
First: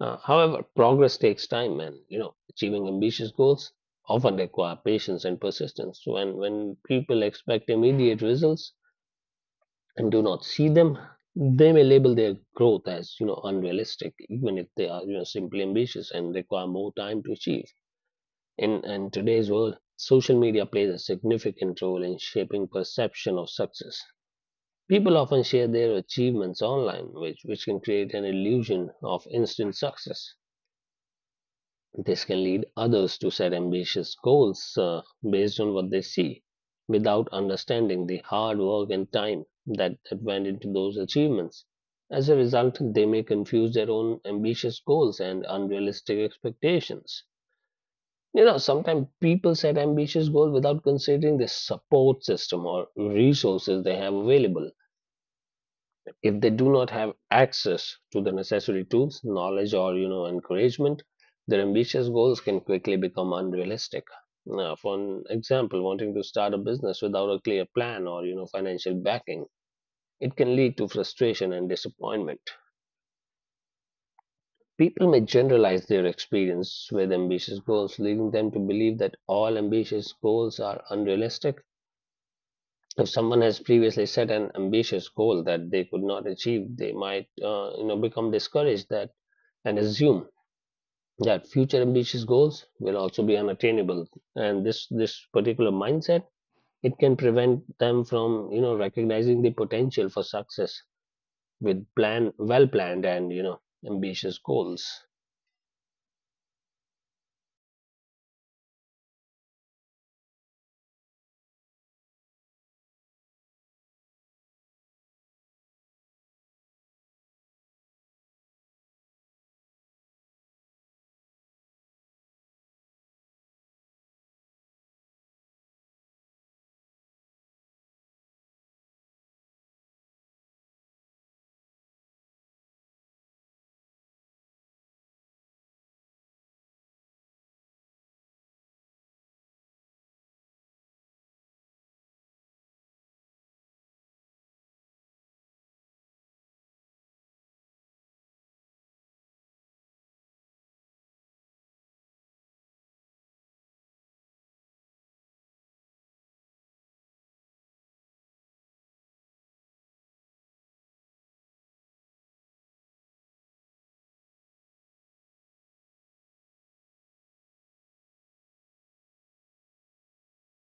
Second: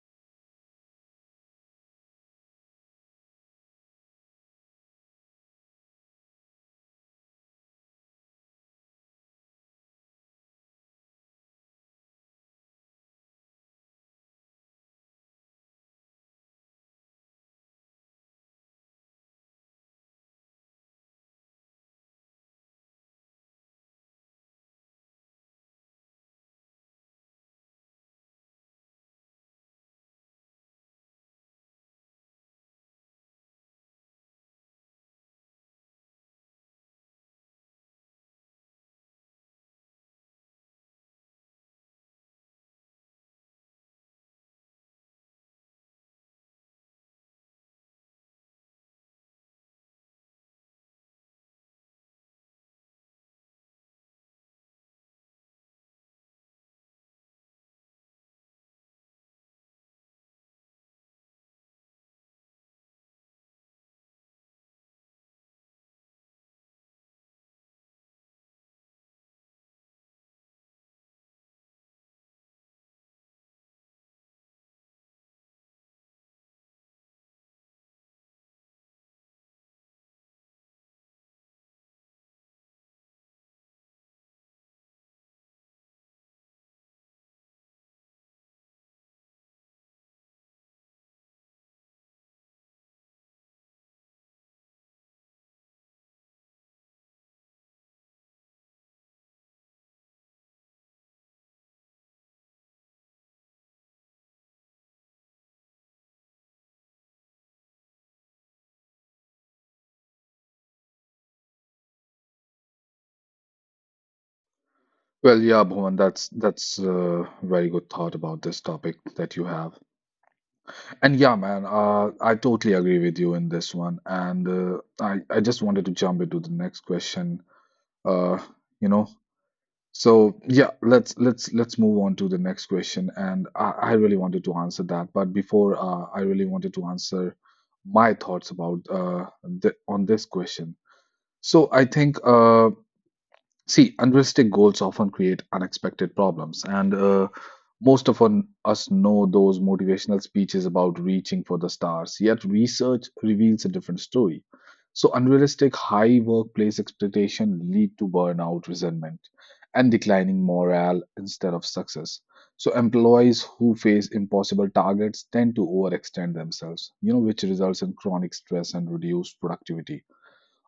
Speaker 2: However, progress takes time, and achieving ambitious goals often require patience and persistence. So when people expect immediate results and do not see them, they may label their growth as unrealistic, even if they are simply ambitious and require more time to achieve. In today's world, social media plays a significant role in shaping perception of success. People often share their achievements online, which can create an illusion of instant success. This can lead others to set ambitious goals based on what they see, without understanding the hard work and time that went into those achievements. As a result, they may confuse their own ambitious goals and unrealistic expectations. You know, sometimes people set ambitious goals without considering the support system or resources they have available. If they do not have access to the necessary tools, knowledge, or encouragement, their ambitious goals can quickly become unrealistic. Now, for an example, wanting to start a business without a clear plan or financial backing, it can lead to frustration and disappointment. People may generalize their experience with ambitious goals, leading them to believe that all ambitious goals are unrealistic. If someone has previously set an ambitious goal that they could not achieve, they might, become discouraged that and assume that future ambitious goals will also be unattainable. And this particular mindset it can prevent them from, recognizing the potential for success with plan well planned and ambitious goals.
Speaker 1: Well, yeah, Bhuvan, that's a very good thought about this topic that you have. And yeah, man, I totally agree with you in this one. And I just wanted to jump into the next question. Uh, you know, So yeah, let's move on to the next question, and I really wanted to answer that, but before I really wanted to answer my thoughts about on this question. So I think see, unrealistic goals often create unexpected problems, and most of us know those motivational speeches about reaching for the stars, yet, research reveals a different story. So, unrealistic high workplace expectation lead to burnout, resentment, and declining morale instead of success. So, employees who face impossible targets tend to overextend themselves, you know, which results in chronic stress and reduced productivity.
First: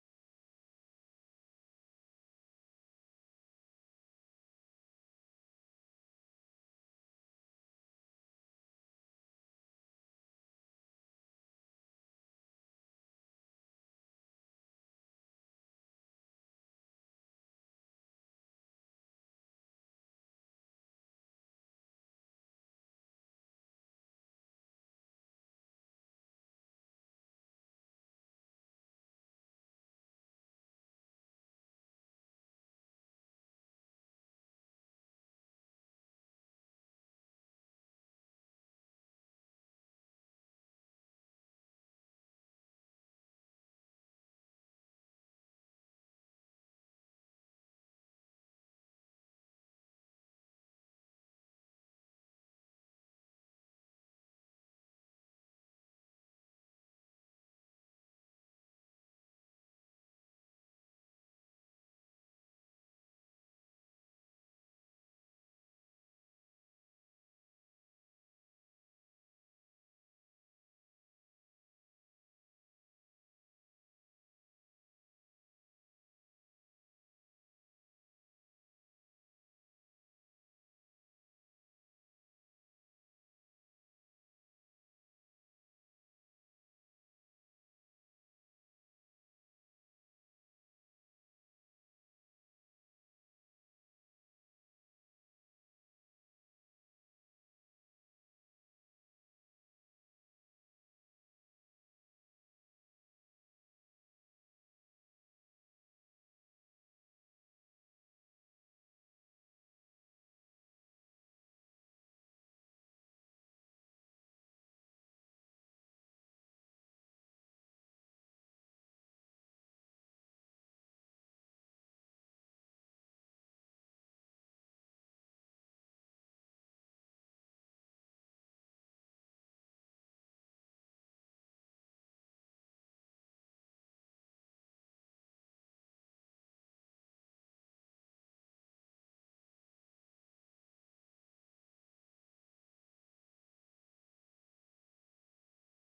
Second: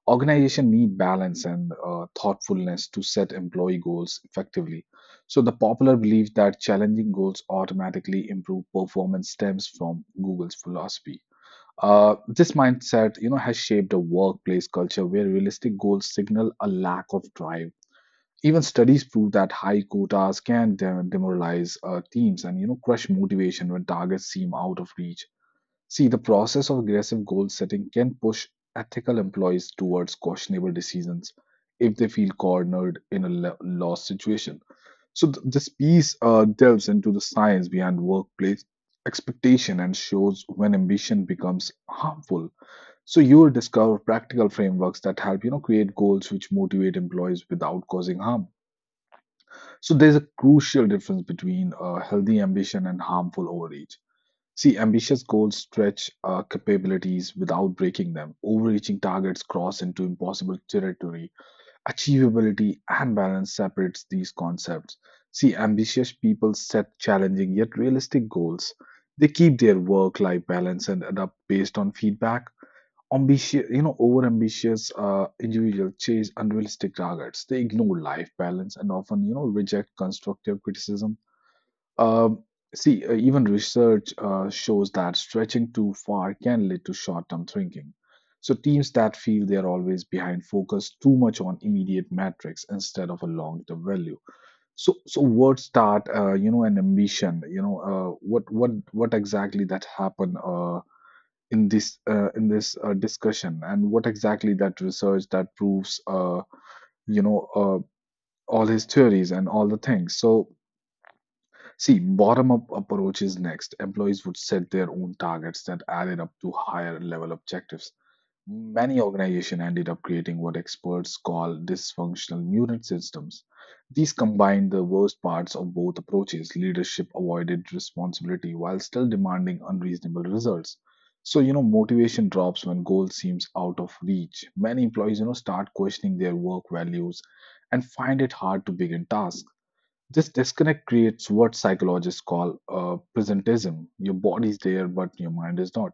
Speaker 1: Organization need balance and thoughtfulness to set employee goals effectively. So the popular belief that challenging goals automatically improve performance stems from Google's philosophy. Uh, this mindset, you know, has shaped a workplace culture where realistic goals signal a lack of drive. Even studies prove that high quotas can demoralize teams and, you know, crush motivation when targets seem out of reach. See, the process of aggressive goal setting can push ethical employees towards questionable decisions if they feel cornered in a loss situation. So, this piece delves into the science behind workplace expectation and shows when ambition becomes harmful. So, you will discover practical frameworks that help, you know, create goals which motivate employees without causing harm. So, there's a crucial difference between healthy ambition and harmful overreach. See, ambitious goals stretch capabilities without breaking them. Overreaching targets cross into impossible territory. Achievability and balance separates these concepts. See, ambitious people set challenging yet realistic goals. They keep their work-life balance and adapt based on feedback. Ambitious, you know, overambitious individuals chase unrealistic targets. They ignore life balance and often, you know, reject constructive criticism. um, See, even research shows that stretching too far can lead to short-term thinking. So teams that feel they're always behind focus too much on immediate metrics instead of a long-term value. So, so words start, you know, an ambition. You know, what exactly that happened in this discussion, and what exactly that research that proves, you know, uh, all his theories and all the things. So see, bottom-up approach is next. Employees would set their own targets that added up to higher level objectives. Many organizations ended up creating what experts call dysfunctional mutant systems. These combined the worst parts of both approaches. Leadership avoided responsibility while still demanding unreasonable results. So, you know, motivation drops when goal seems out of reach. Many employees, you know, start questioning their work values and find it hard to begin tasks. This disconnect creates what psychologists call presentism. Your body's there, but your mind is not.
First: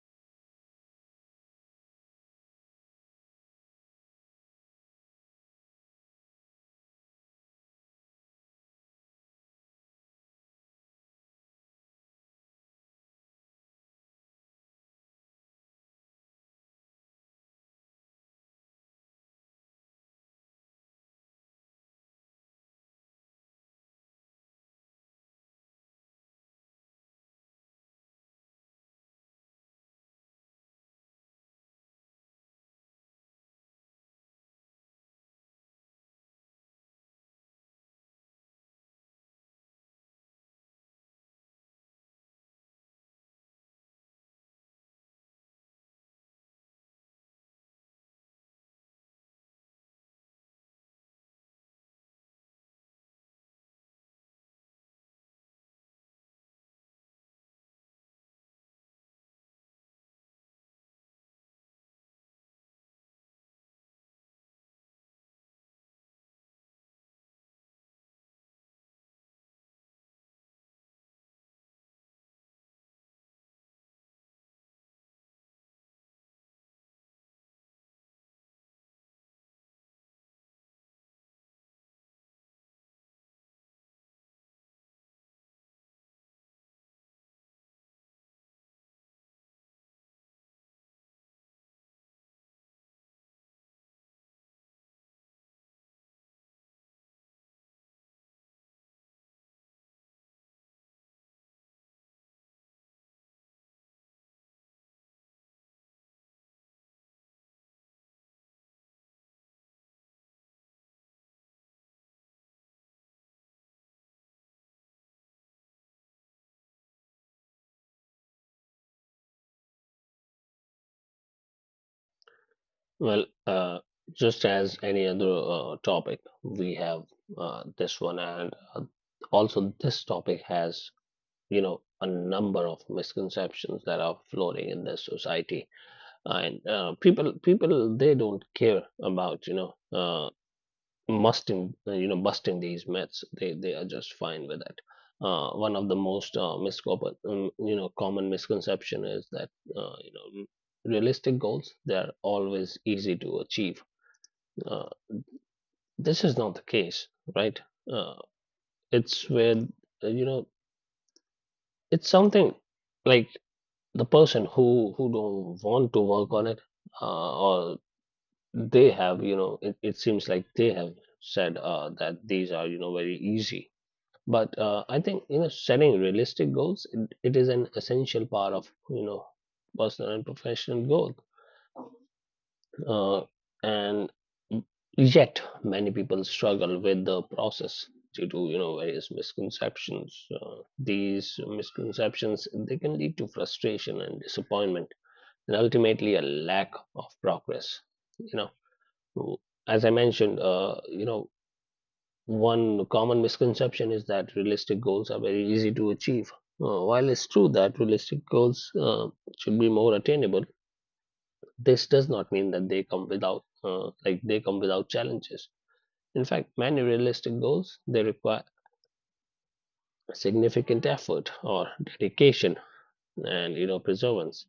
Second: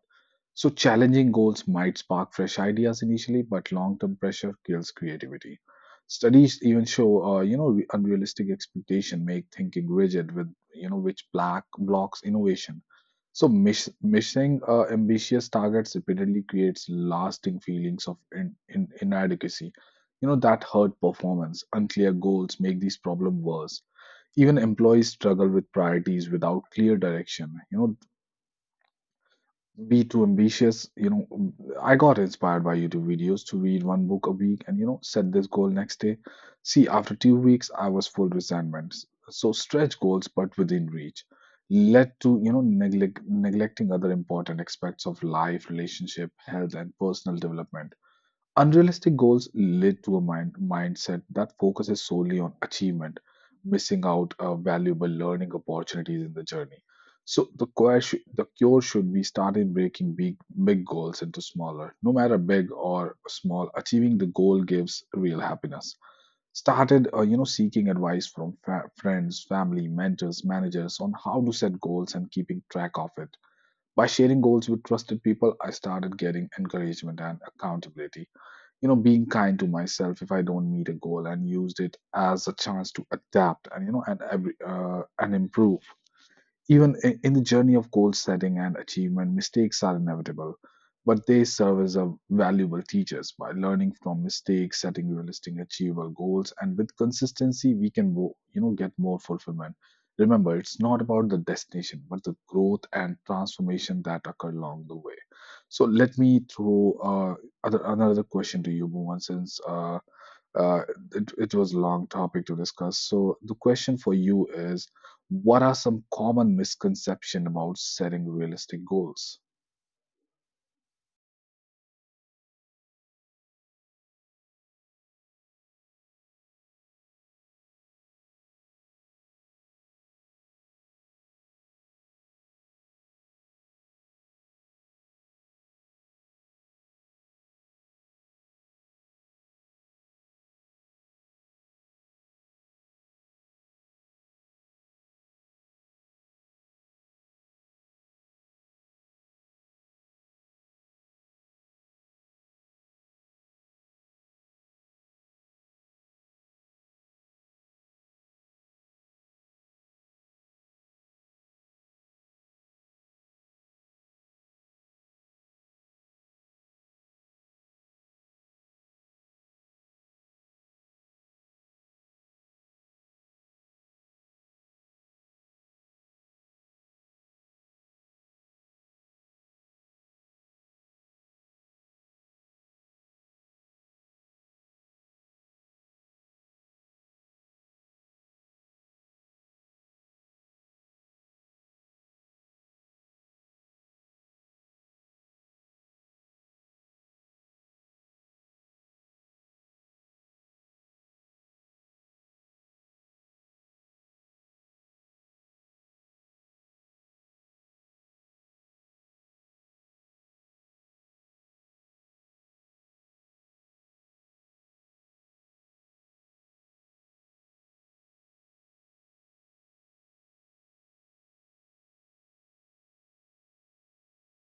Speaker 1: So, challenging goals might spark fresh ideas initially, but long term pressure kills creativity. Studies even show, you know, unrealistic expectation make thinking rigid, with, you know, which black blocks innovation. So, missing ambitious targets repeatedly creates lasting feelings of inadequacy. You know that hurt performance. Unclear goals make these problems worse. Even employees struggle with priorities without clear direction, you know, be too ambitious, you know. I got inspired by YouTube videos to read one book a week and, you know, set this goal next day. See, after 2 weeks I was full resentment. So stretch goals but within reach led to, you know, neglecting other important aspects of life, relationship, health, and personal development. Unrealistic goals lead to a mindset that focuses solely on achievement, missing out valuable learning opportunities in the journey. So the cure should be starting breaking big goals into smaller, no matter big or small. Achieving the goal gives real happiness. Started, you know, seeking advice from friends, family, mentors, managers on how to set goals and keeping track of it. By sharing goals with trusted people, I started getting encouragement and accountability, you know, being kind to myself if I don't meet a goal and used it as a chance to adapt and, you know, and every and improve. Even in the journey of goal setting and achievement, mistakes are inevitable, but they serve as a valuable teachers. By learning from mistakes, setting realistic, achievable goals, and with consistency, we can, you know, get more fulfillment. Remember, it's not about the destination, but the growth and transformation that occur along the way. So let me throw another question to you, Bhuvan, since uh, it, it was a long topic to discuss. So the question for you is, what are some common misconceptions about setting realistic goals?
Speaker 2: Well, just as any other topic, we have this one and also this topic has a number of misconceptions that are floating in this society and people they don't care about musting busting these myths. They are just fine with it. One of the most common misconception is that uh, you know realistic goals they are always easy to achieve. uh, this is not the case, right? uh, it's where uh, you know it's something like the person who don't want to work on it, or they have it seems like they have said that these are very easy. But I think setting realistic goals it is an essential part of personal and professional growth, uh, and yet many people struggle with the process due to various misconceptions. These misconceptions they can lead to frustration and disappointment and ultimately a lack of progress. You know, as I mentioned, one common misconception is that realistic goals are very easy to achieve. While it's true that realistic goals should be more attainable, this does not mean that they come without they come without challenges. In fact, many realistic goals they require significant effort or dedication and perseverance.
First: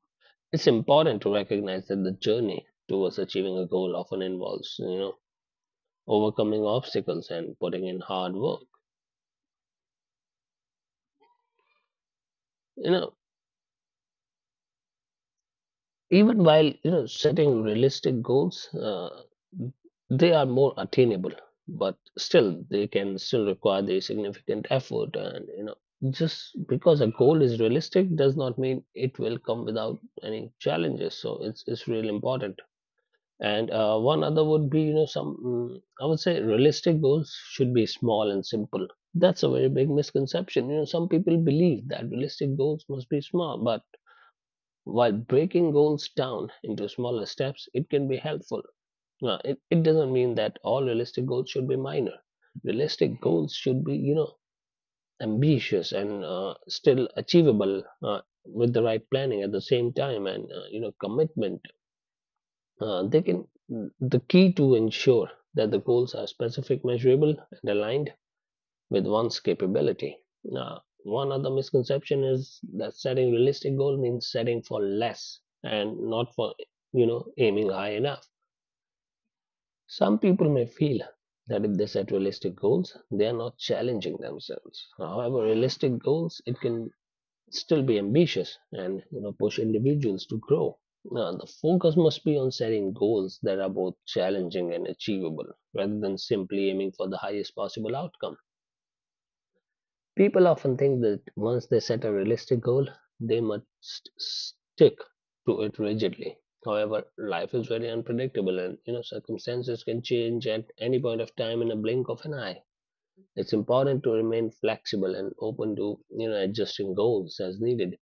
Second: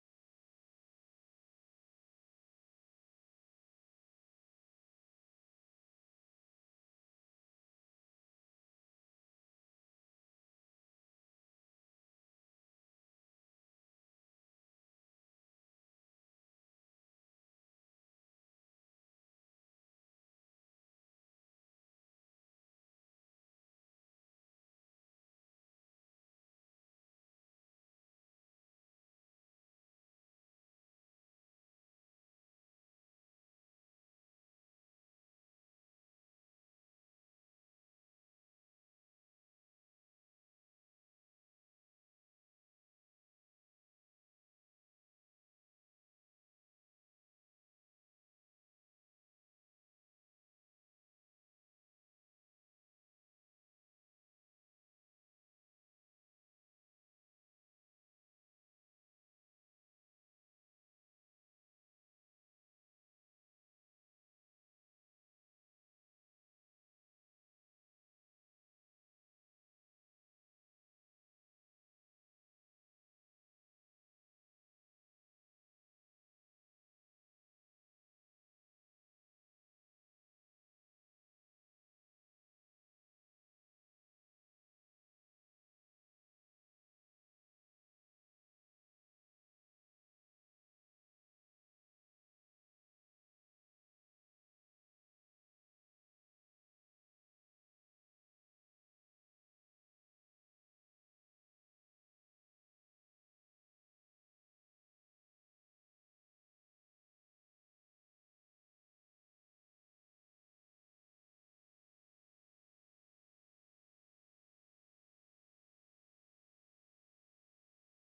Speaker 2: It's important to recognize that the journey towards achieving a goal often involves overcoming obstacles and putting in hard work. you know Even while setting realistic goals they are more attainable, but still they can still require the significant effort, and just because a goal is realistic does not mean it will come without any challenges. So it's really important. And one other would be, you know, I would say realistic goals should be small and simple. That's a very big misconception. You know, some people believe that realistic goals must be small, but while breaking goals down into smaller steps, it can be helpful. Now, it doesn't mean that all realistic goals should be minor. Realistic goals should be, you know, ambitious and still achievable with the right planning at the same time and, you know, commitment. uh, they can the key to ensure that the goals are specific, measurable, and aligned with one's capability. Now, one other misconception is that setting realistic goals means setting for less and not for aiming high enough. Some people may feel that if they set realistic goals, they are not challenging themselves. However, realistic goals it can still be ambitious and push individuals to grow. Now, the focus must be on setting goals that are both challenging and achievable rather than simply aiming for the highest possible outcome. People often think that once they set a realistic goal they must stick to it rigidly. However, life is very unpredictable and circumstances can change at any point of time in a blink of an eye. It's important to remain flexible and open to adjusting goals as needed.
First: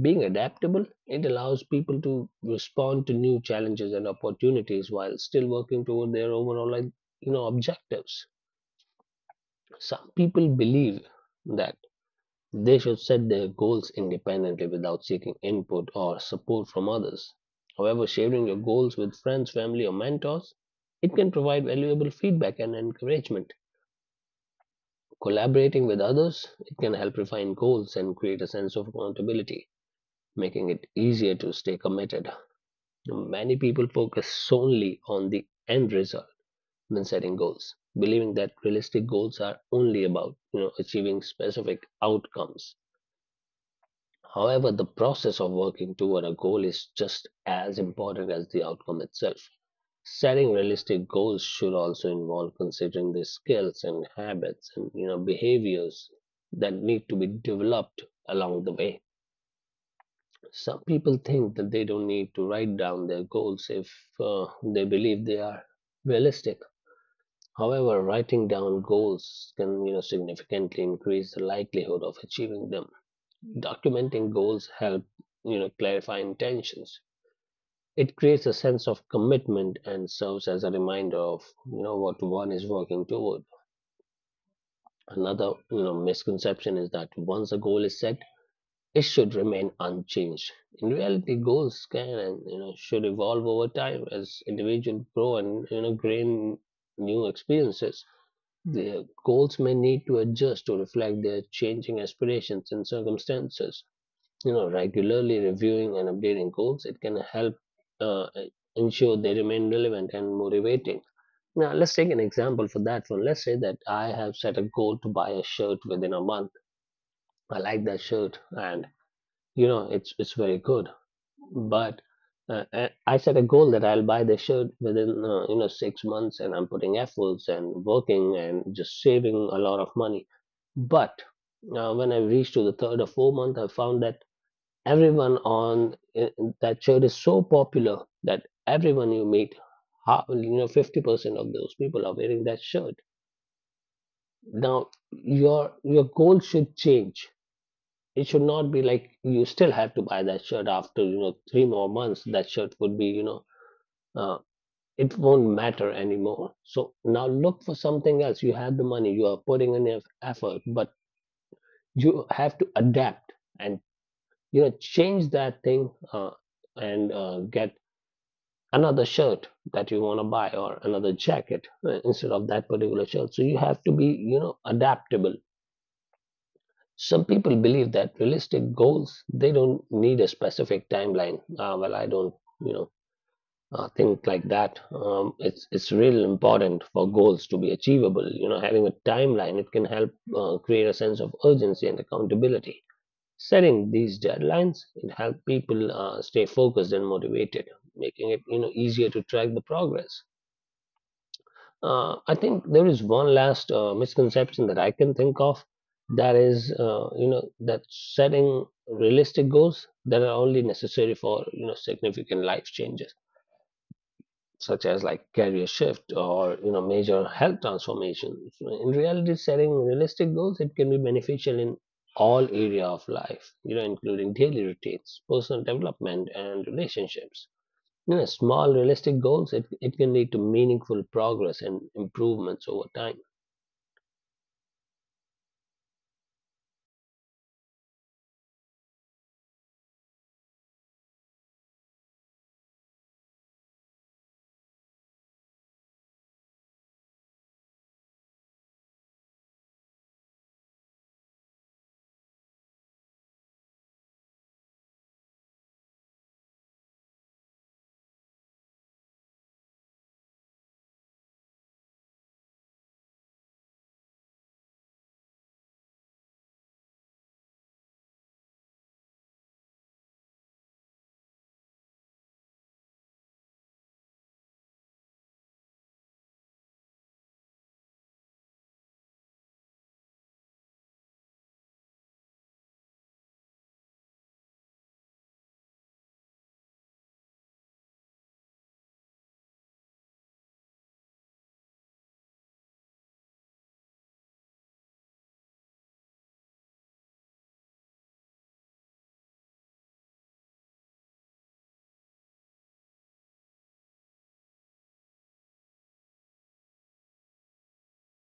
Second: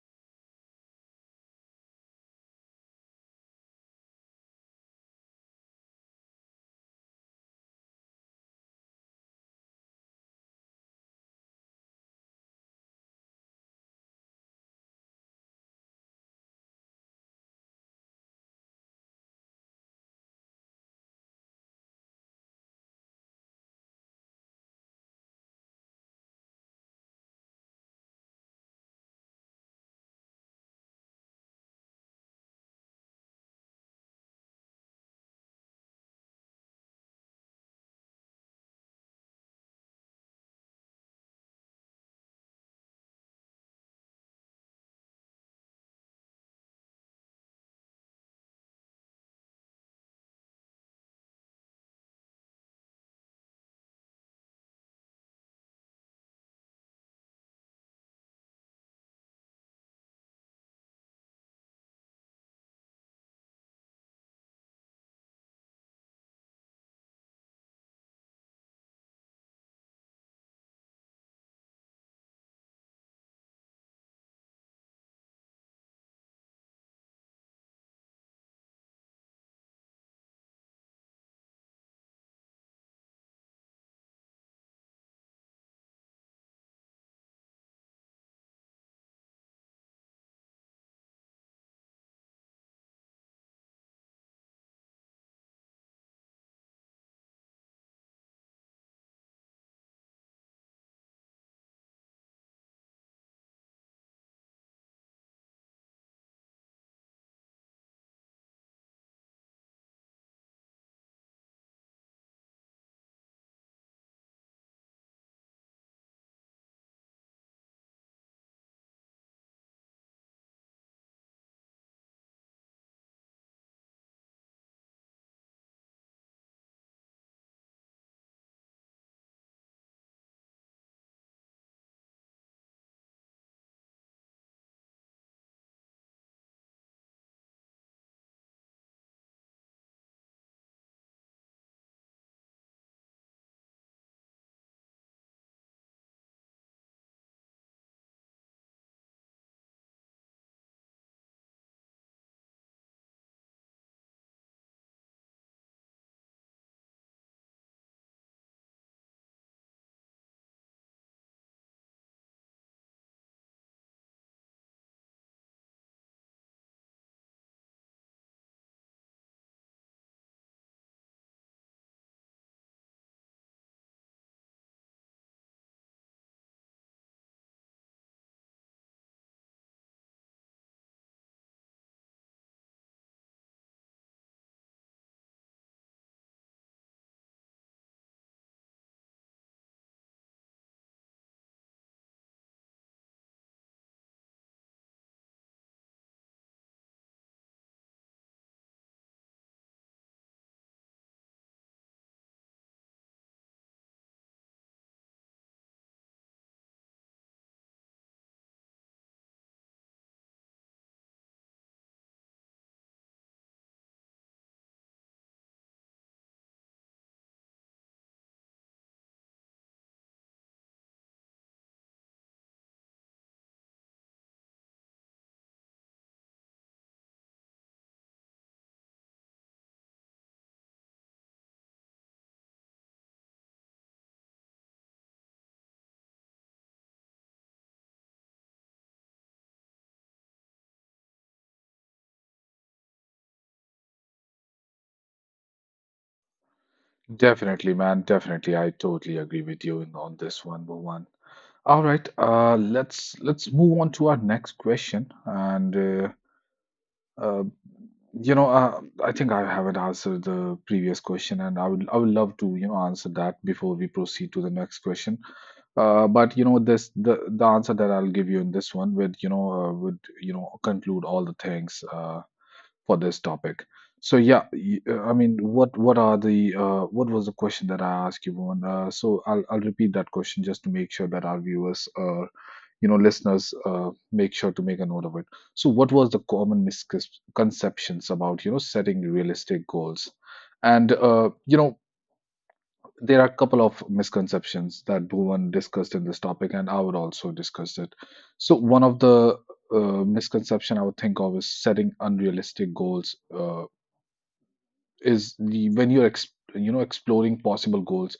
Speaker 2: Being adaptable, it allows people to respond to new challenges and opportunities while still working toward their overall objectives. Some people believe that they should set their goals independently without seeking input or support from others. However, sharing your goals with friends, family, or mentors, it can provide valuable feedback and encouragement. Collaborating with others, it can help refine goals and create a sense of accountability, making it easier to stay committed. Many people focus solely on the end result when setting goals, believing that realistic goals are only about achieving specific outcomes. However, the process of working toward a goal is just as important as the outcome itself. Setting realistic goals should also involve considering the skills and habits and behaviors that need to be developed along the way. Some people think that they don't need to write down their goals if they believe they are realistic. However, writing down goals can, you know, significantly increase the likelihood of achieving them. Documenting goals help, you know, clarify intentions. It creates a sense of commitment and serves as a reminder of, you know, what one is working toward. Another, you know, misconception is that once a goal is set, it should remain unchanged. In reality, goals can and should evolve over time as individuals grow and gain new experiences. Mm. Their goals may need to adjust to reflect their changing aspirations and circumstances. You know, regularly reviewing and updating goals it can help uh, ensure they remain relevant and motivating. Now, let's take an example for that one. Let's say that I have set a goal to buy a shirt within a month. I like that shirt, and it's very good, but I set a goal that I'll buy the shirt within 6 months, and I'm putting efforts and working and just saving a lot of money. But when I reached to the 3rd or 4th month, I found that everyone on that shirt is so popular that everyone you meet, 50% of those people are wearing that shirt. Now your goal should change. It should not be like you still have to buy that shirt after 3 more months. That shirt would be uh, it won't matter anymore. So now look for something else. You have the money, you are putting in effort, but you have to adapt and change that thing and get another shirt that you want to buy or another jacket instead of that particular shirt. So you have to be adaptable. Some people believe that realistic goals they don't need a specific timeline. Well, I don't you know think like that. It's really important for goals to be achievable. You know, having a timeline it can help create a sense of urgency and accountability. Setting these deadlines it helps people stay focused and motivated, making it easier to track the progress. I think there is one last misconception that I can think of. That is, that setting realistic goals that are only necessary for significant life changes such as like career shift or major health transformation. So in reality, setting realistic goals it can be beneficial in all area of life, including daily routines, personal development, and relationships. You know, small realistic goals it can lead to meaningful progress and improvements over time.
Speaker 1: Definitely, man. Definitely, I totally agree with you in, on this one, Bhuvan. All right, let's move on to our next question. And uh, you know, I think I haven't answered the previous question, and I would love to, you know, answer that before we proceed to the next question. But you know, this the answer that I'll give you in this one would, you know, conclude all the things for this topic. So yeah, I mean, what are the what was the question that I asked you, Bhuvan? So I'll repeat that question just to make sure that our viewers, you know, listeners, make sure to make a note of it. So what was the common misconceptions about, you know, setting realistic goals? And you know, there are a couple of misconceptions that Bhuvan discussed in this topic, and I would also discuss it. So one of the misconception I would think of is setting unrealistic goals. When you're you know, exploring possible goals,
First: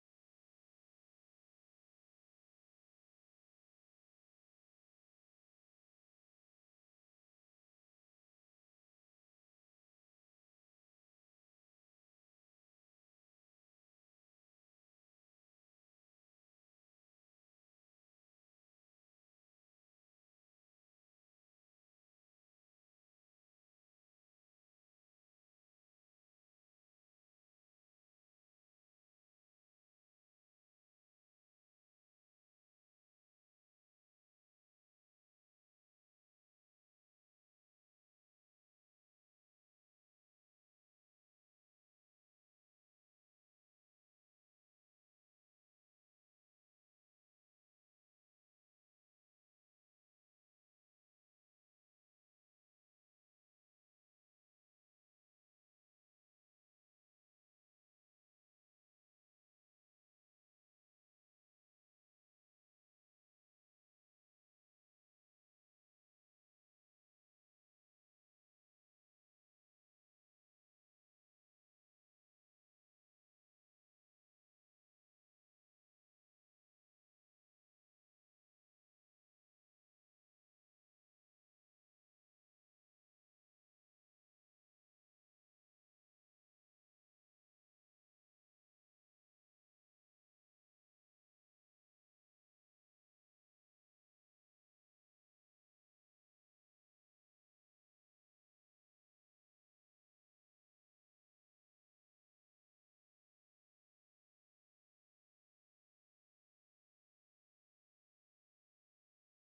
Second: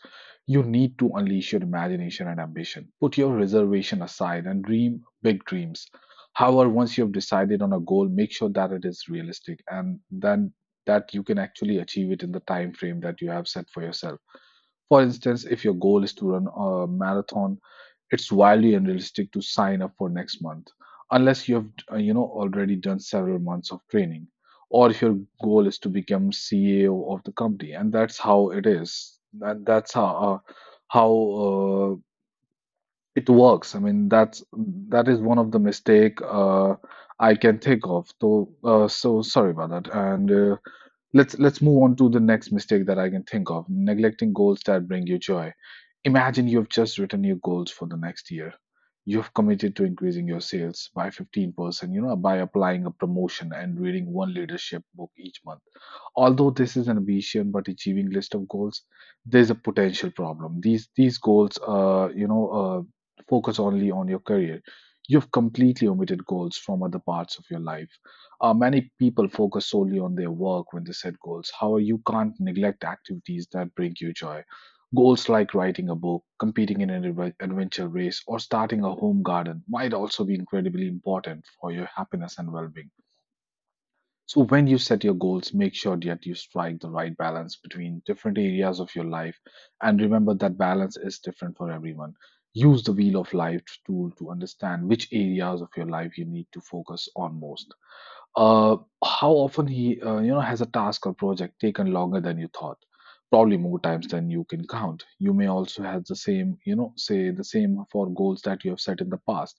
Speaker 1: you need to unleash your imagination and ambition, put your reservation aside and dream big dreams. However, once you've decided on a goal, make sure that it is realistic, and then that you can actually achieve it in the time frame that you have set for yourself. For instance, if your goal is to run a marathon, it's wildly unrealistic to sign up for next month, unless you have you know, already done several months of training. Or if your goal is to become CEO of the company, and that's how it is, and that's how how uh, it works. I mean, that's that is one of the mistake I can think of. So so sorry about that. And let's move on to the next mistake that I can think of, neglecting goals that bring you joy. Imagine you have just written your goals for the next year. You have committed to increasing your sales by 15%, you know, by applying a promotion and reading one leadership book each month. Although this is an ambition but achieving list of goals, there's a potential problem. These goals, focus only on your career. You've completely omitted goals from other parts of your life. Many people focus solely on their work when they set goals. However, you can't neglect activities that bring you joy. Goals like writing a book, competing in an adventure race, or starting a home garden might also be incredibly important for your happiness and well being. So, when you set your goals, make sure that you strike the right balance between different areas of your life. And remember that balance is different for everyone. Use the Wheel of Life tool to understand which areas of your life you need to focus on most. Uh, how often you know, has a task or project taken longer than you thought? Probably more times than you can count. You may also have the same, you know, say the same for goals that you have set in the past.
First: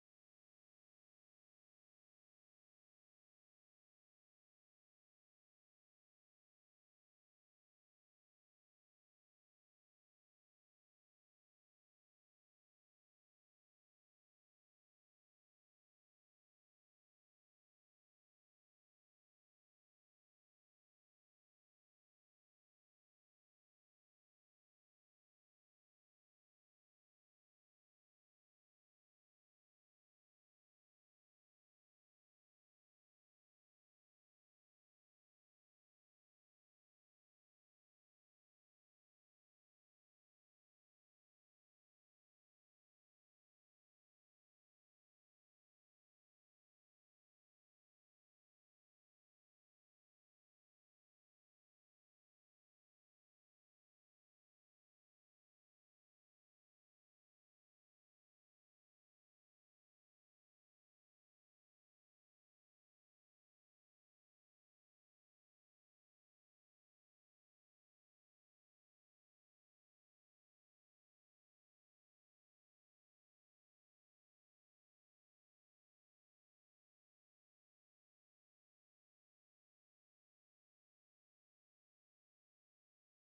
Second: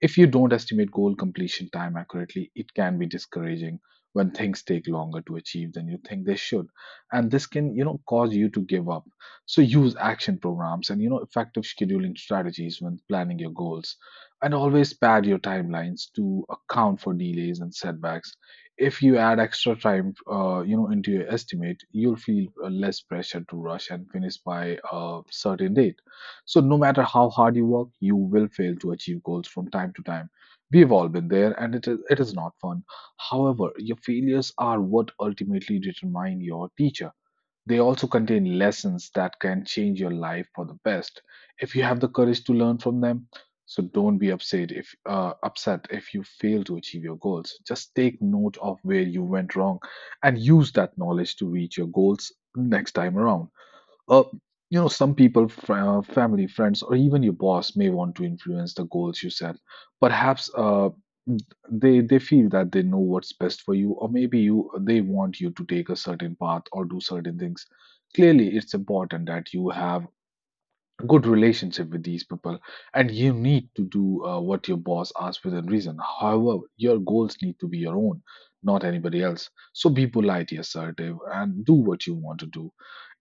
Speaker 1: If you don't estimate goal completion time accurately, it can be discouraging when things take longer to achieve than you think they should. And this can, you know, cause you to give up. So use action programs and, you know, effective scheduling strategies when planning your goals. And always pad your timelines to account for delays and setbacks. If you add extra time, you know, into your estimate, you'll feel less pressure to rush and finish by a certain date. So, no matter how hard you work, you will fail to achieve goals from time to time. We've all been there, and it is not fun. However, your failures are what ultimately determine your teacher. They also contain lessons that can change your life for the best, if you have the courage to learn from them. So don't be upset if you fail to achieve your goals. Just take note of where you went wrong, and use that knowledge to reach your goals next time around. Uh, you know, some people, family, friends, or even your boss may want to influence the goals you set. Perhaps they feel that they know what's best for you, or maybe you they want you to take a certain path or do certain things. Clearly, it's important that you have a good relationship with these people, and you need to do what your boss asks within reason. However, your goals need to be your own, not anybody else. So be politely assertive and do what you want to do.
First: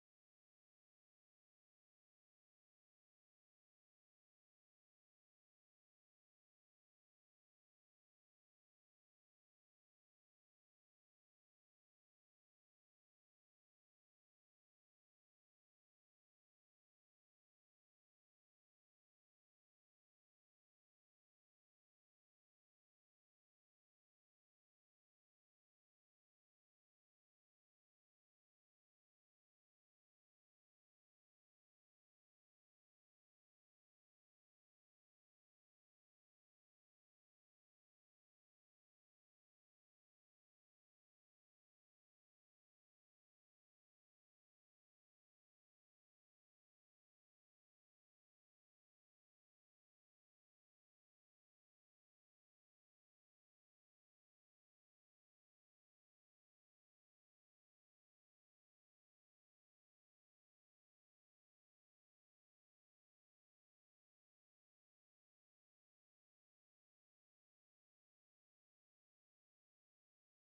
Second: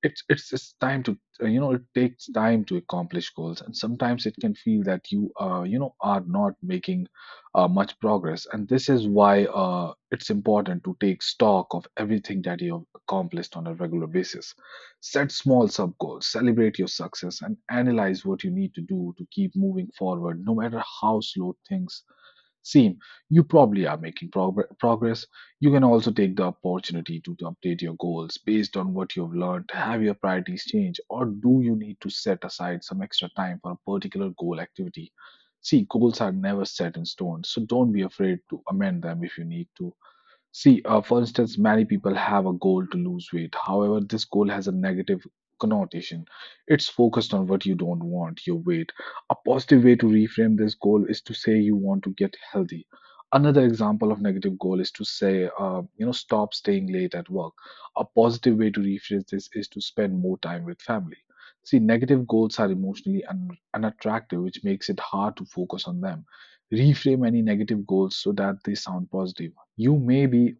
Speaker 1: It's time to it takes time to accomplish goals, and sometimes it can feel that you you know are not making much progress. And this is why it's important to take stock of everything that you have accomplished on a regular basis, set small sub goals, celebrate your success, and analyze what you need to do to keep moving forward. No matter how slow things seem, you probably are making progress. You can also take the opportunity to update your goals based on what you've learned. Have your priorities change, or do you need to set aside some extra time for a particular goal activity? See, goals are never set in stone, so don't be afraid to amend them if you need to. For instance, many people have a goal to lose weight. However, this goal has a negative connotation. It's focused on what you don't want, your weight. A positive way to reframe this goal is to say you want to get healthy. Another example of negative goal is to say, stop staying late at work. A positive way to rephrase this is to spend more time with family. See, negative goals are emotionally unattractive, which makes it hard to focus on them. Reframe any negative goals so that they sound positive. You may be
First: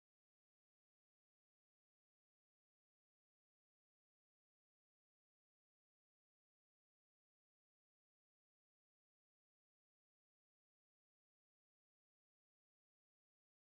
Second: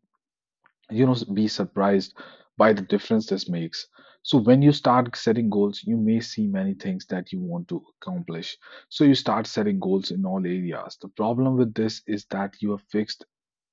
Speaker 1: you know be surprised by the difference this makes. So when you start setting goals, you may see many things that you want to accomplish, so you start setting goals in all areas. The problem with this is that you have fixed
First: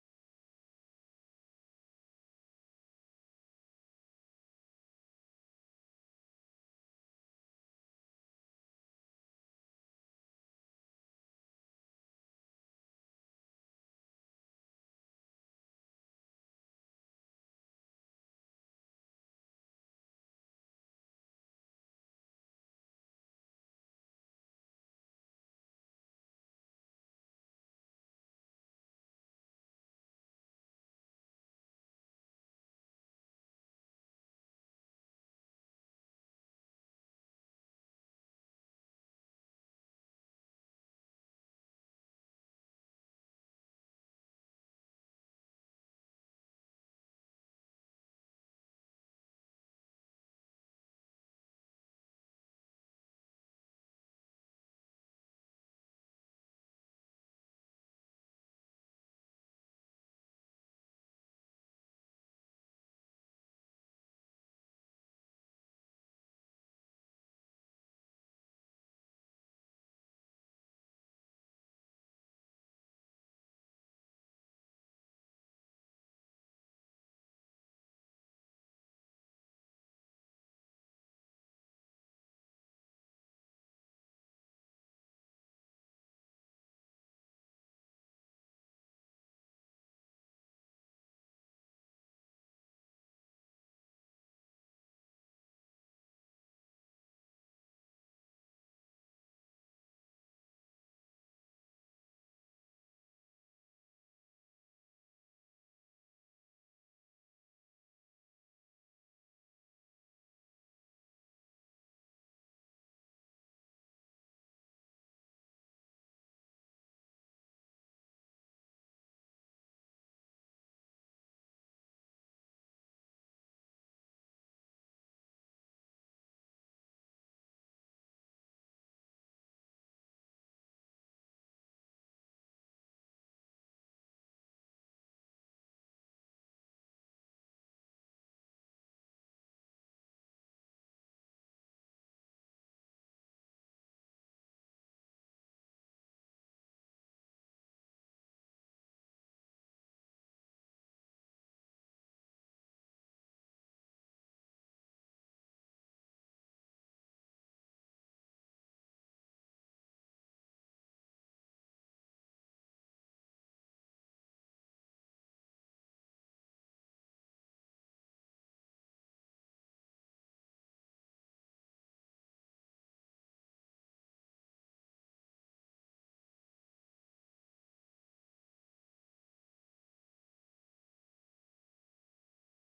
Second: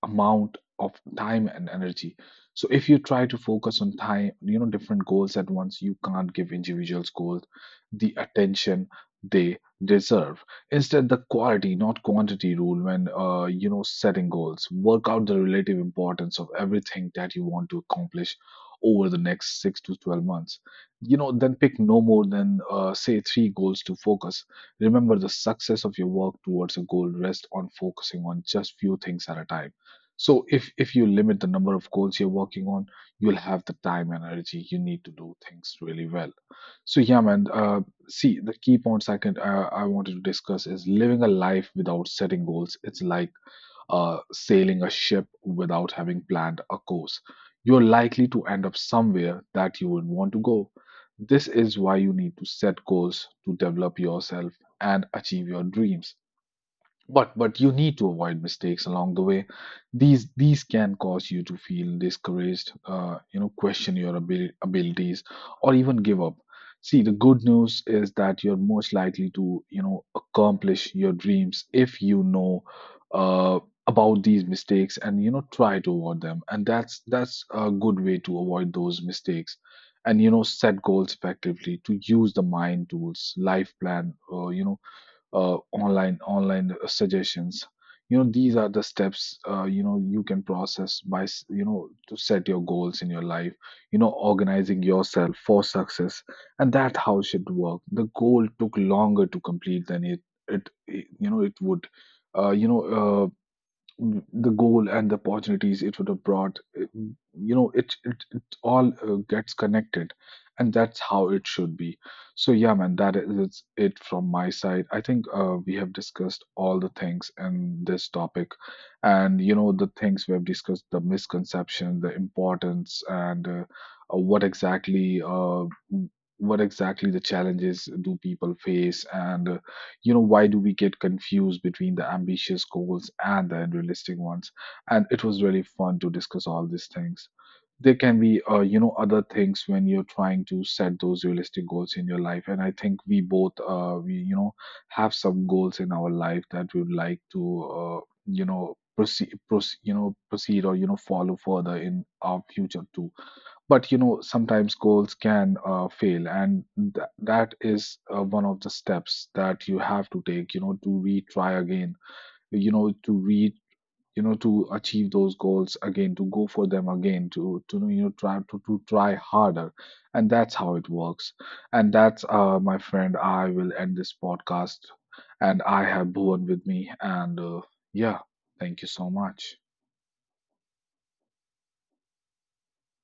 Speaker 1: amount of time and energy. So if you try to focus on time you know different goals at once, you can't give individuals goals the attention they deserve. Instead, the quality, not quantity rule when setting goals. Work out the relative importance of everything that you want to accomplish over the next six to twelve months. Then pick no more than say three goals to focus. Remember, the success of your work towards a goal rests on focusing on just few things at a time. So if you limit the number of goals you're working on, you'll have the time and energy you need to do things really well. So yeah, man. See, the key point second I wanted to discuss is, living a life without setting goals it's like sailing a ship without having planned a course. You're likely to end up somewhere that you would want to go. This is why you need to set goals, to develop yourself and achieve your dreams. But you need to avoid mistakes along the way. These can cause you to feel discouraged, question your abilities, or even give up. See, the good news is that you're most likely to accomplish your dreams if you know uh, about these mistakes, and you know try to avoid them. And that's a good way to avoid those mistakes and you know set goals effectively. To use the mind tools life plan, online suggestions, you know these are the steps you can process by s- you know to set your goals in your life. You know, organizing yourself for success, and that how it should work. The goal took longer to complete than it would. uh, you know uh, the goal and the opportunities it would have brought, it- you know it it, it all gets connected, and that's how it should be. So yeah, man, that is it from my side. I think we have discussed all the things in this topic. And you know the things we have discussed, the misconception, the importance, and what exactly the challenges do people face. And why do we get confused between the ambitious goals and the unrealistic ones. And it was really fun to discuss all these things. There can be other things when you're trying to set those realistic goals in your life. And I think we both, we you know have some goals in our life that we would like to uh, proceed, or you know follow further in our future too. But you know sometimes goals can fail, and that is one of the steps that you have to take, you know, to retry again, you know to re you know to achieve those goals again, to go for them again, to to try harder. And that's how it works. And that's my friend, I will end this podcast. And I have Bhuvan with me, and yeah, thank you so much.